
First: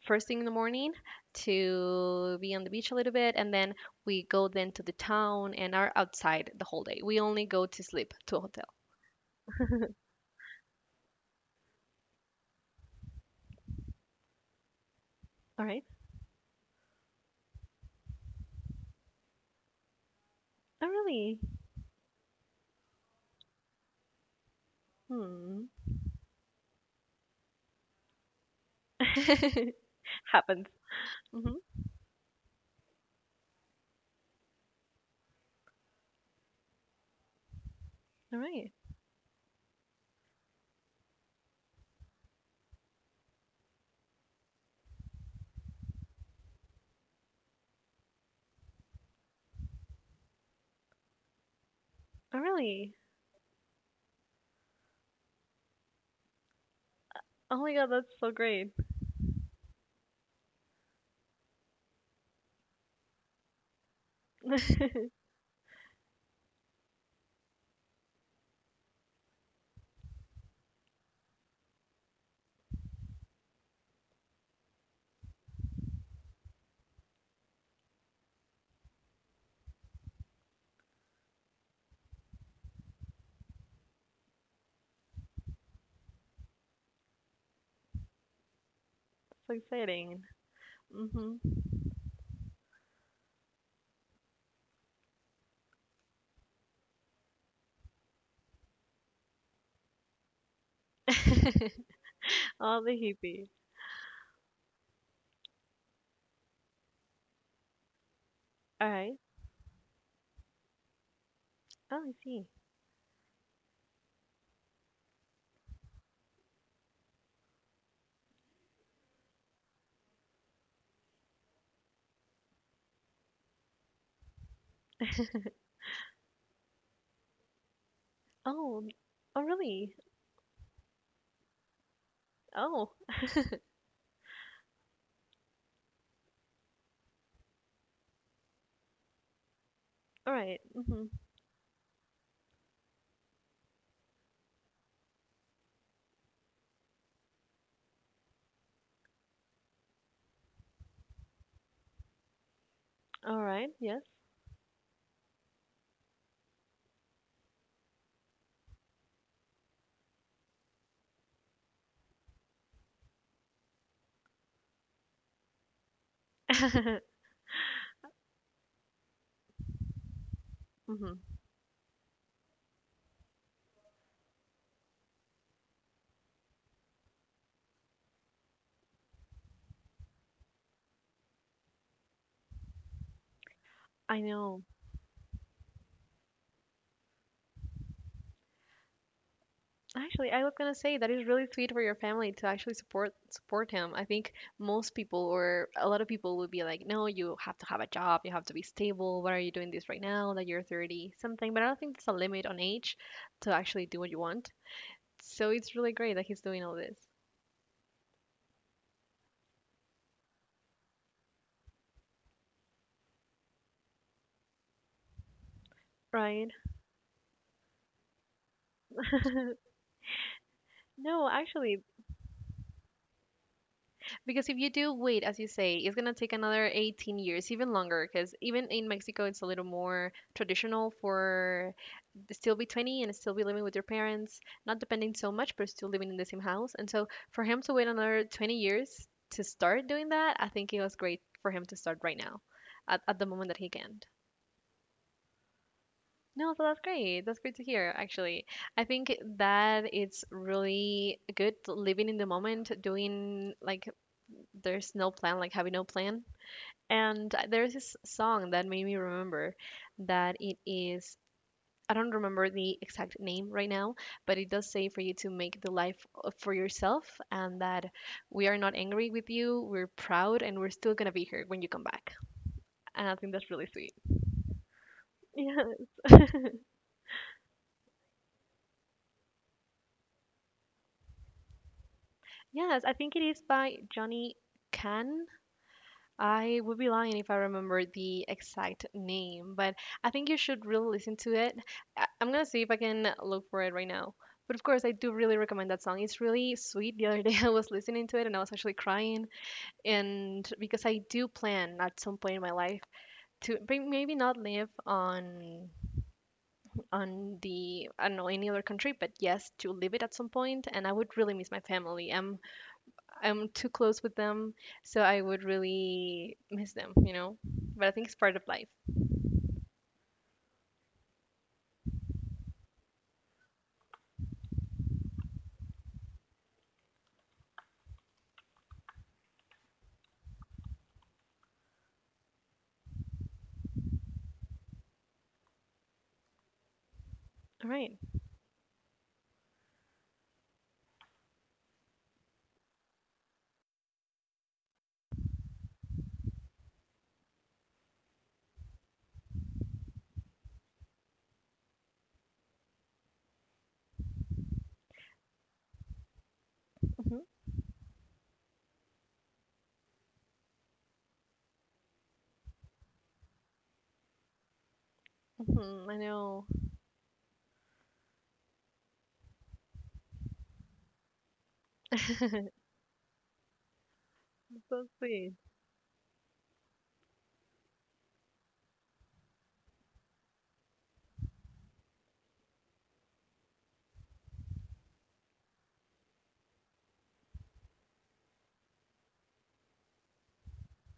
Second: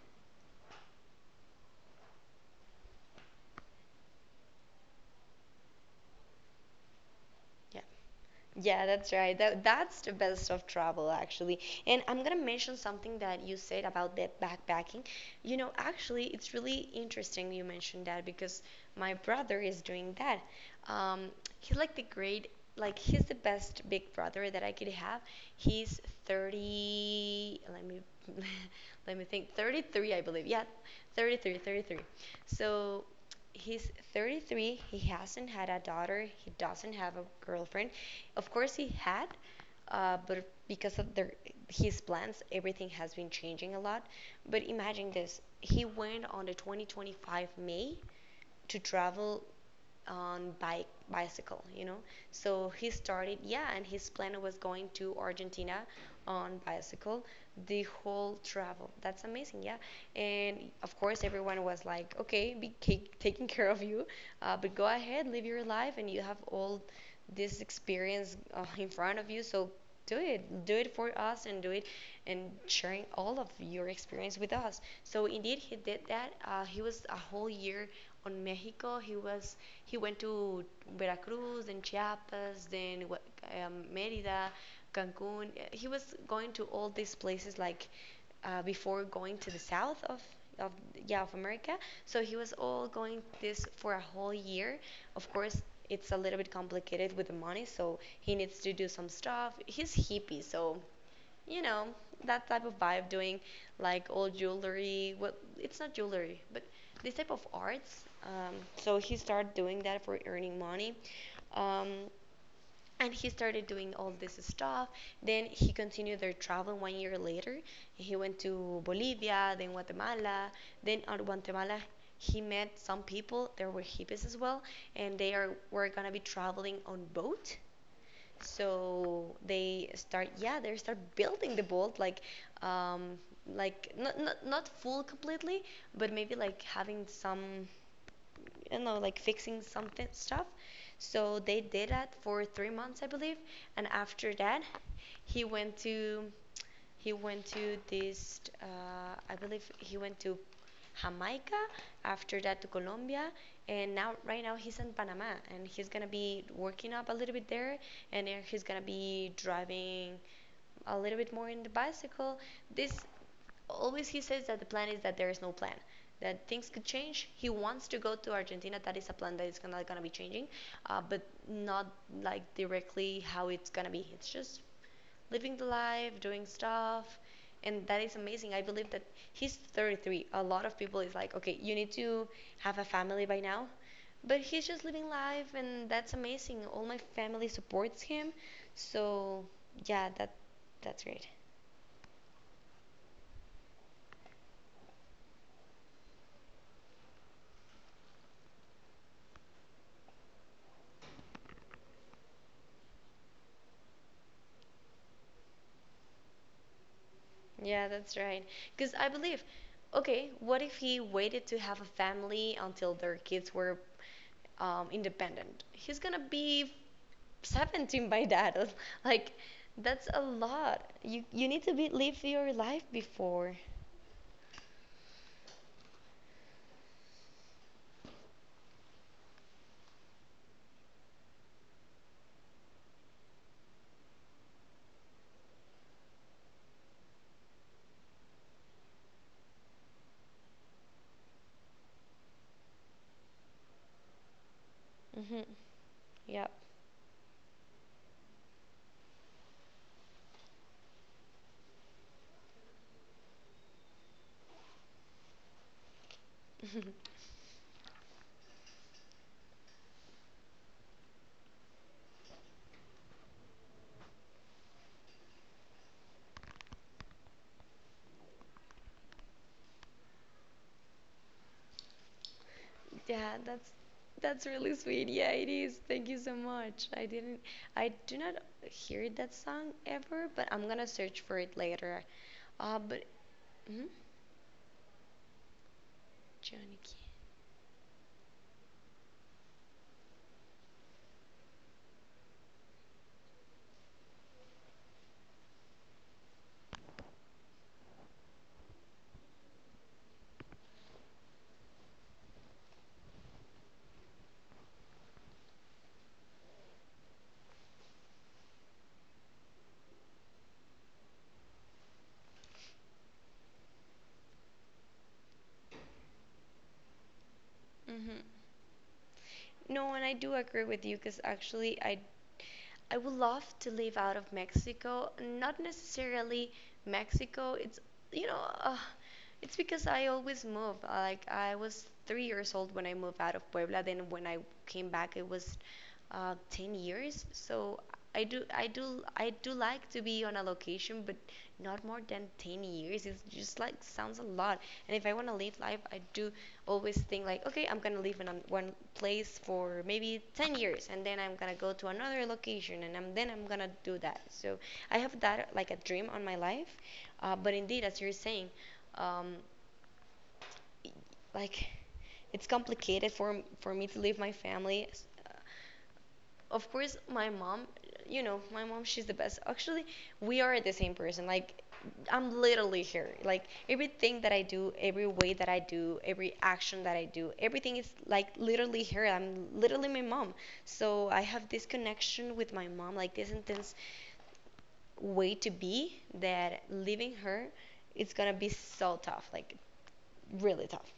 A: first thing in the morning to be on the beach a little bit, and then we go then to the town and are outside the whole day. We only go
B: Yeah.
A: to sleep to a hotel.
B: Yeah, that's right. That's the best of travel, actually. And I'm gonna mention something that you said about the backpacking. You
A: All
B: know,
A: right.
B: actually, it's really interesting you mentioned that, because my brother is doing that.
A: Oh,
B: Um,
A: really?
B: he's like the great, like, he's the best big brother that I could have.
A: Hmm.
B: He's 30. Let me let me think. 33, I believe. Yeah,
A: Happens. Mm-hmm.
B: 33. So he's 33, he hasn't had a daughter, he doesn't have a girlfriend.
A: All
B: Of
A: right.
B: course, he had, but because of his plans, everything has been changing a lot. But imagine this: he went on the 2025 May to travel on bike bicycle, you know.
A: Oh,
B: So he
A: really?
B: started, yeah, and his plan was going to Argentina on bicycle,
A: Oh my
B: the
A: God, that's so
B: whole
A: great.
B: travel, that's amazing, yeah. And of course everyone was like, okay, taking care of you, but go ahead, live your life, and you have all this experience in front of you, so do it for us, and do it and sharing all of your experience with us. So indeed he did that, he was a whole year on Mexico. He went to Veracruz, then Chiapas, then Merida, Cancun. He was going to all these places, like, before going to
A: So
B: the south
A: exciting.
B: of yeah, of
A: Mm-hmm.
B: America. So he was all going this for a whole year. Of course, it's a little bit complicated with the money, so he needs to do some stuff. He's hippie, so you know, that type of
A: All the
B: vibe, doing
A: hippie.
B: like old jewelry, well, it's not jewelry, but this type of arts.
A: All
B: So
A: right.
B: he started doing that for earning money, um,
A: Oh, I see.
B: and he started doing all this stuff, then he continued their travel one year later. He went to Bolivia, then Guatemala, then out Guatemala, he met some people, there were hippies as well, and they are were gonna be traveling on boat.
A: Oh,
B: So
A: oh,
B: they
A: really?
B: start yeah, they start building the boat, like,
A: Oh,
B: um like, not not full completely, but maybe like having some, you know, like, fixing some
A: all
B: stuff.
A: right. Mm-hmm.
B: So they did that for 3 months, I believe. And after that, he went to he went to this, I believe he went to Jamaica. After that to Colombia,
A: All right.
B: and
A: Yes.
B: now right now he's in Panama, and he's gonna be working up a little bit there, and then he's gonna be driving a little bit more in the bicycle. This— always he says that the plan is that there is no plan, that things could change. He wants to go to Argentina. That is a plan that is gonna be changing,
A: Mm-hmm.
B: but not like directly how it's gonna be. It's just living the life, doing stuff, and that is amazing. I believe that he's 33. A lot of people is like, okay, you need to have a family by now,
A: I
B: but
A: know.
B: he's just living life, and that's amazing. All my family supports him, so yeah,
A: Actually,
B: that
A: I was gonna say
B: that's
A: that is
B: great.
A: really sweet for your family to actually support him. I think most people or a lot of people would be like, "No, you have to have a job. You have to be stable. Why are you doing this right now that you're 30 something?" But I don't think there's a limit on age to actually do what you want. So it's really great that he's doing all this.
B: Yeah, that's right. Because I believe, okay, what if he waited to have a family until their kids were independent? He's gonna
A: Right.
B: be 17 by that. Like, that's a lot. You
A: No,
B: you need to
A: actually,
B: be live your life before.
A: because if you do wait, as you say, it's gonna take another 18 years, even longer, because even in Mexico, it's a little more traditional for to still be 20 and still be living with your parents, not depending so much, but still living in the same house. And so for him to wait another 20 years to start doing that, I think it was great for him to start right now, at the moment that he can.
B: Hmm Yep.
A: No, so that's great. That's great to hear, actually. I think that it's really good living in the moment, doing like there's no plan, like having no plan, and there's this song that made me remember that it is, I don't remember the exact name right now, but it does say for you to make the life for yourself, and that we are not angry with you, we're proud, and we're still gonna be here when you come back. And I think
B: Yeah,
A: that's really
B: that's
A: sweet.
B: that's really sweet. Yeah, it
A: Yeah.
B: is. Thank you so much. I didn't— I do not hear that song ever, but I'm gonna search for it later.
A: Yes, I
B: But
A: think it is by
B: mm
A: Johnny. Can, I would
B: Johnny
A: be
B: Cash.
A: lying if I remember the exact name, but I think you should really listen to it. I'm gonna see if I can look for it right now. But of course, I do really recommend that song. It's really sweet. The other day I was listening to it and I was actually crying. And because I do plan at some point in my life to maybe not live on the, I don't know, any other country, but yes, to live it at some point. And I would really miss my family. I'm too close with them, so I would really miss them, you know? But I think it's
B: Mm-hmm.
A: part of life.
B: No, and I do agree with you, because actually I— I would love to live out of Mexico, not necessarily Mexico. It's, you know, it's because I always move. Like I was 3 years old when I moved out of Puebla. Then when I came back, it was 10 years.
A: All
B: So
A: right.
B: I do like to be on a location, but not more than 10 years. It's just like sounds a lot. And if I want to live life, I do always think like, okay, I'm gonna live in one place for maybe 10 years, and then I'm gonna go to another location, and then I'm gonna do that. So I have that like a dream on my life,
A: Mm-hmm.
B: but indeed, as you're saying, um, like it's complicated for me to leave my family. uh,
A: Mm-hmm. I know.
B: of course my mom, you know, my mom, she's the best. Actually, we are the same person. Like, I'm literally here. Like, everything that I do,
A: So
B: every way
A: sweet.
B: that I do, every action that I do, everything is like literally here. I'm literally my mom. So I have this connection with my mom, like this intense way to be, that leaving her, it's gonna be so tough. Like, really tough.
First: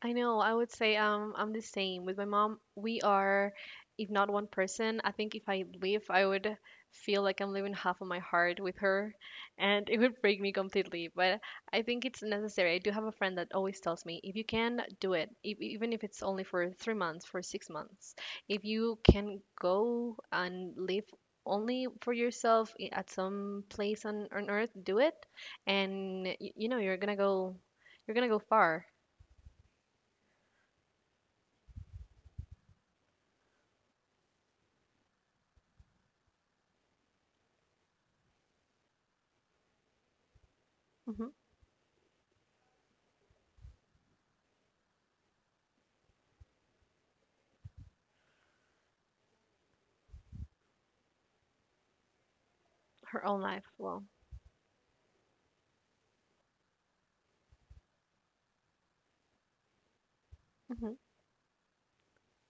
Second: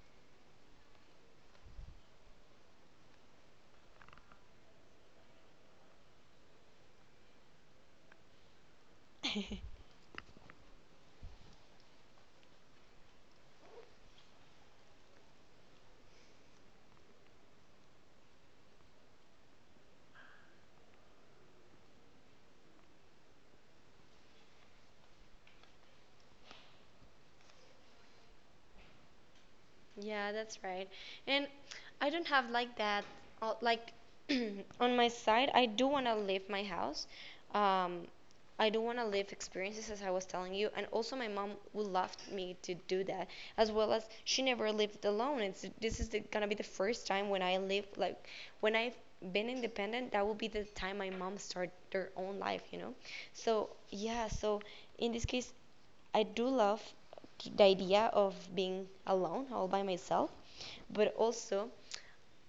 A: I know. I would say I'm the same. With my mom, we are, if not one person, I think if I leave, I would feel like I'm leaving half of my heart with her, and it would break me completely. But I think it's necessary. I do have a friend that always tells me, if you can do it, if, even if it's only for 3 months, for 6 months, if you can go and live only for yourself, at some place on earth, do it, and you know you're gonna go far.
B: Yeah, that's right. And I don't have like that, uh, like on my side, I do want to leave my house. Um, I do want to live experiences, as I was telling you. And also, my mom would love me to do that, as well as she never lived alone. It's— this is the— gonna be the first time when I live, like, when I've been independent. That will be the time my mom start their own life, you know.
A: Her own life.
B: So
A: Well,
B: yeah, so in this case, I do love the idea of being alone all by myself,
A: mhm.
B: but also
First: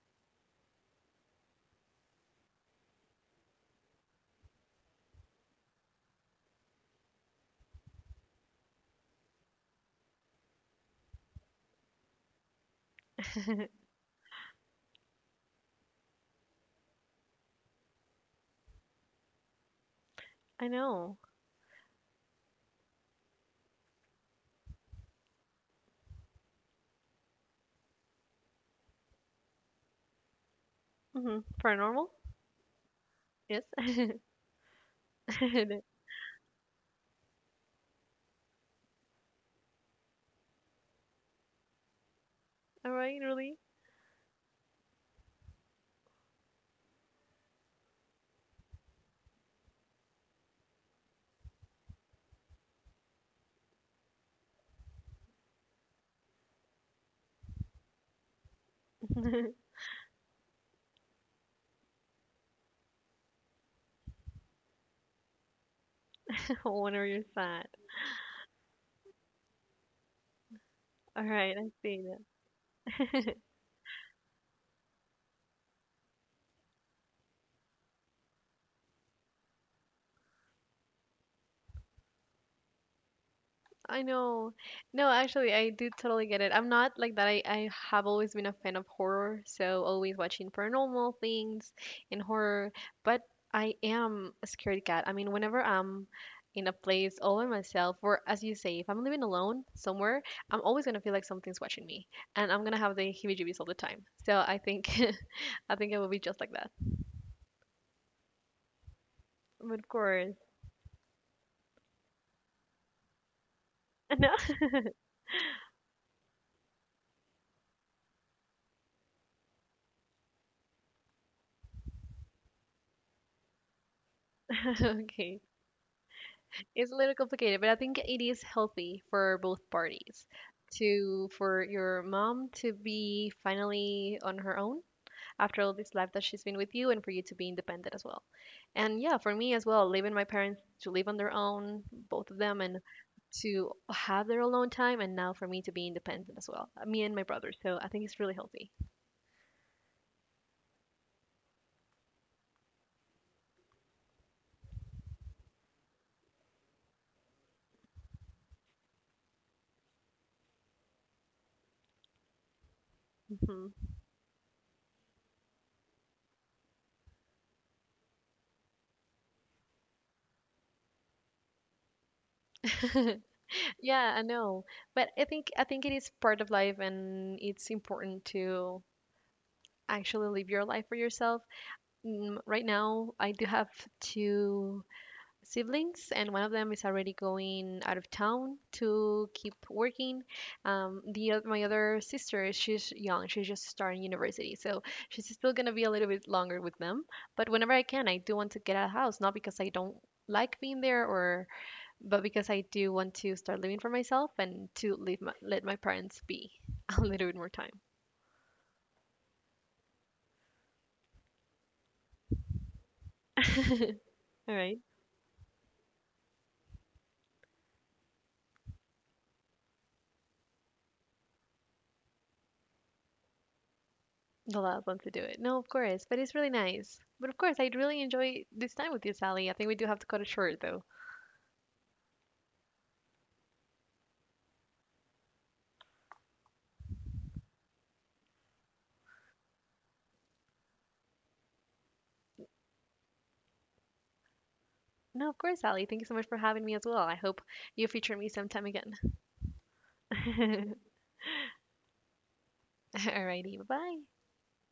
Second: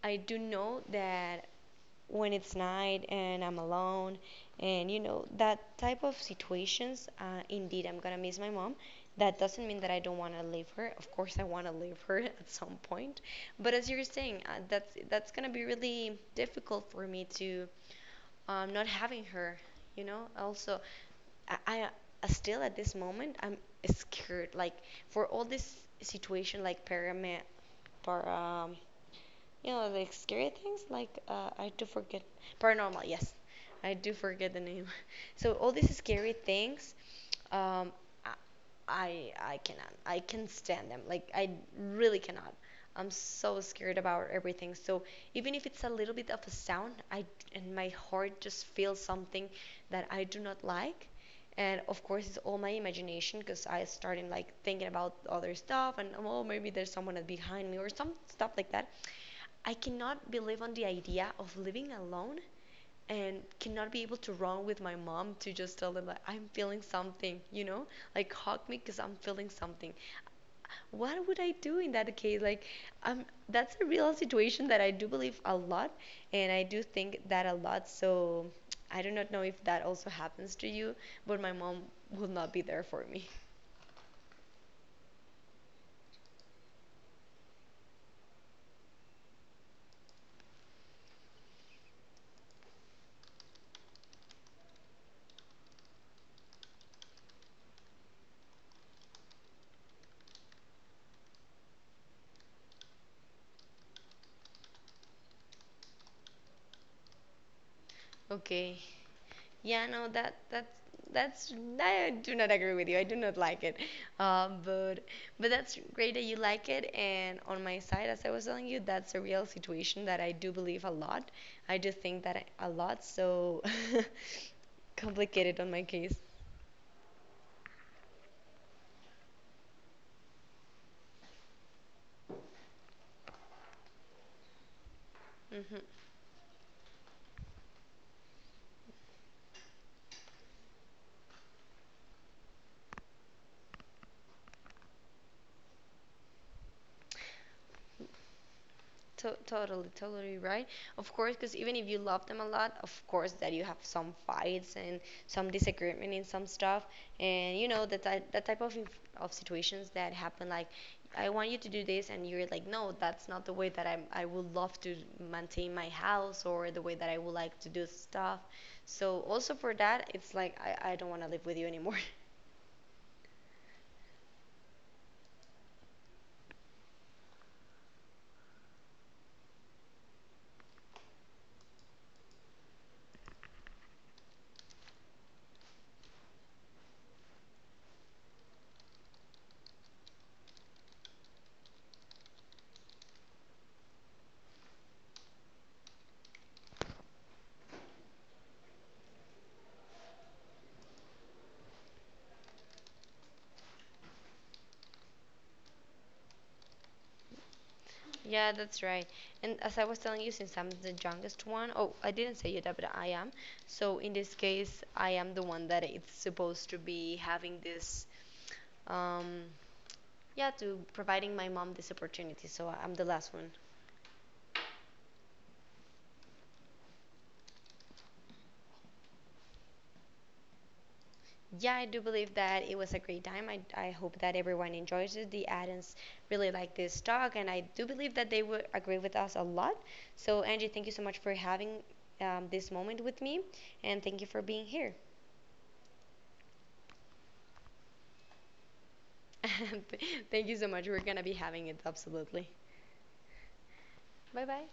B: I do know that when it's night and I'm alone. And, you know, that type of situations, indeed, I'm going to miss my mom. That doesn't mean that I don't want to leave her. Of course, I want to leave her at some point. But as you're saying, that's going to be really difficult for me to not having her, you know?
A: I
B: Also,
A: know.
B: I still at this moment, I'm scared, like, for all this situation, like parame para um, you know, like scary things. Like,
A: Hmm.
B: I do
A: Paranormal?
B: forget— paranormal. Yes,
A: Yes.
B: I do forget the name. So all these scary things, um, I I cannot. I can stand them. Like, I really cannot.
A: All
B: I'm
A: right, really?
B: so scared about everything. So even if it's a little bit of a sound, I— and my heart just feels something that I do not like. And of course it's all my imagination, because I started like thinking about other stuff, and, oh, maybe there's someone behind me or some stuff like that. I cannot believe on the idea of living alone and cannot be able to run with my mom to just tell them, like, I'm feeling
A: Whenever you're
B: something, you
A: sad.
B: know, like hug me because I'm feeling something.
A: All
B: What would I
A: right, I
B: do in
A: see.
B: that case? Like, that's a real situation that I do believe a lot, and I do think that a lot. So I do not know if that also happens to you, but my mom will not be there for me.
A: I know. No, actually, I do totally get it. I'm not like that. I have always been a fan of horror, so always watching paranormal things and horror. But I am a scared cat. I mean, whenever I'm in a place all by myself, or as you say, if I'm living alone somewhere, I'm always gonna feel like something's watching me, and I'm gonna have the heebie-jeebies all the time. So I think I think it will be just like that.
B: Okay.
A: But
B: Yeah,
A: of
B: no, that
A: course,
B: that's that's I do not agree with you. I do not like it,
A: no.
B: um, but but that's great that you like it. And on my side, as I was telling you, that's a real situation that I do believe a lot. I do think that I— a lot. So
A: Okay.
B: complicated on my case.
A: It's a little complicated, but I think it is healthy for both parties. To for your mom to be finally on her own after all this
B: Hmm
A: life that she's been with you, and for you to be independent as well. And yeah, for me as well, leaving my parents to live on their own, both of them, and to have their alone time, and now for me to be independent as well, me and my brother. So I think it's really healthy.
B: To- totally, totally right. Of course, because even if you love them a lot, of course that you have some fights and some disagreement in some stuff, and you know that type of inf- of situations that happen. Like, I want you to do this, and you're like, no, that's not the way
A: Hmm.
B: that I would love to maintain my house or the way that I would like to do stuff. So also for that, it's like I don't want to live with you anymore.
A: Yeah, I know, but I think it is part of life, and it's important to actually live your life for yourself. Mm, right now, I do have 2 siblings, and one of them is already going out of town to keep working. The my other sister, she's young; she's just starting university, so she's still gonna be a little bit longer with them. But whenever I can, I do want to get out of the house, not because I don't like being there, or but because I do want to start living for myself and to leave my, let my parents be a little bit more time.
B: Yeah, that's right. And as I was telling you, since I'm the youngest one, oh, I didn't say it, but I am. So in this
A: All right.
B: case, I am the one that it's supposed to be having this, um, yeah, to providing my mom this opportunity. So I'm the last one.
A: Allow them to do it. No, of course, but it's really nice. But of course, I'd really enjoy this time with you, Sally. I think we do have to cut it short, though.
B: Yeah, I do believe that it was a great time. I hope that everyone enjoys it. The audience really like this talk, and I do believe that they would agree with us a lot. So, Angie, thank you so much for having this moment with me, and thank you for being here.
A: No, of course, Sally. Thank you so much for having me as well. I hope you feature me sometime again.
B: Thank you so much. We're going to be having it, absolutely.
A: Alrighty, bye bye.
B: Bye bye.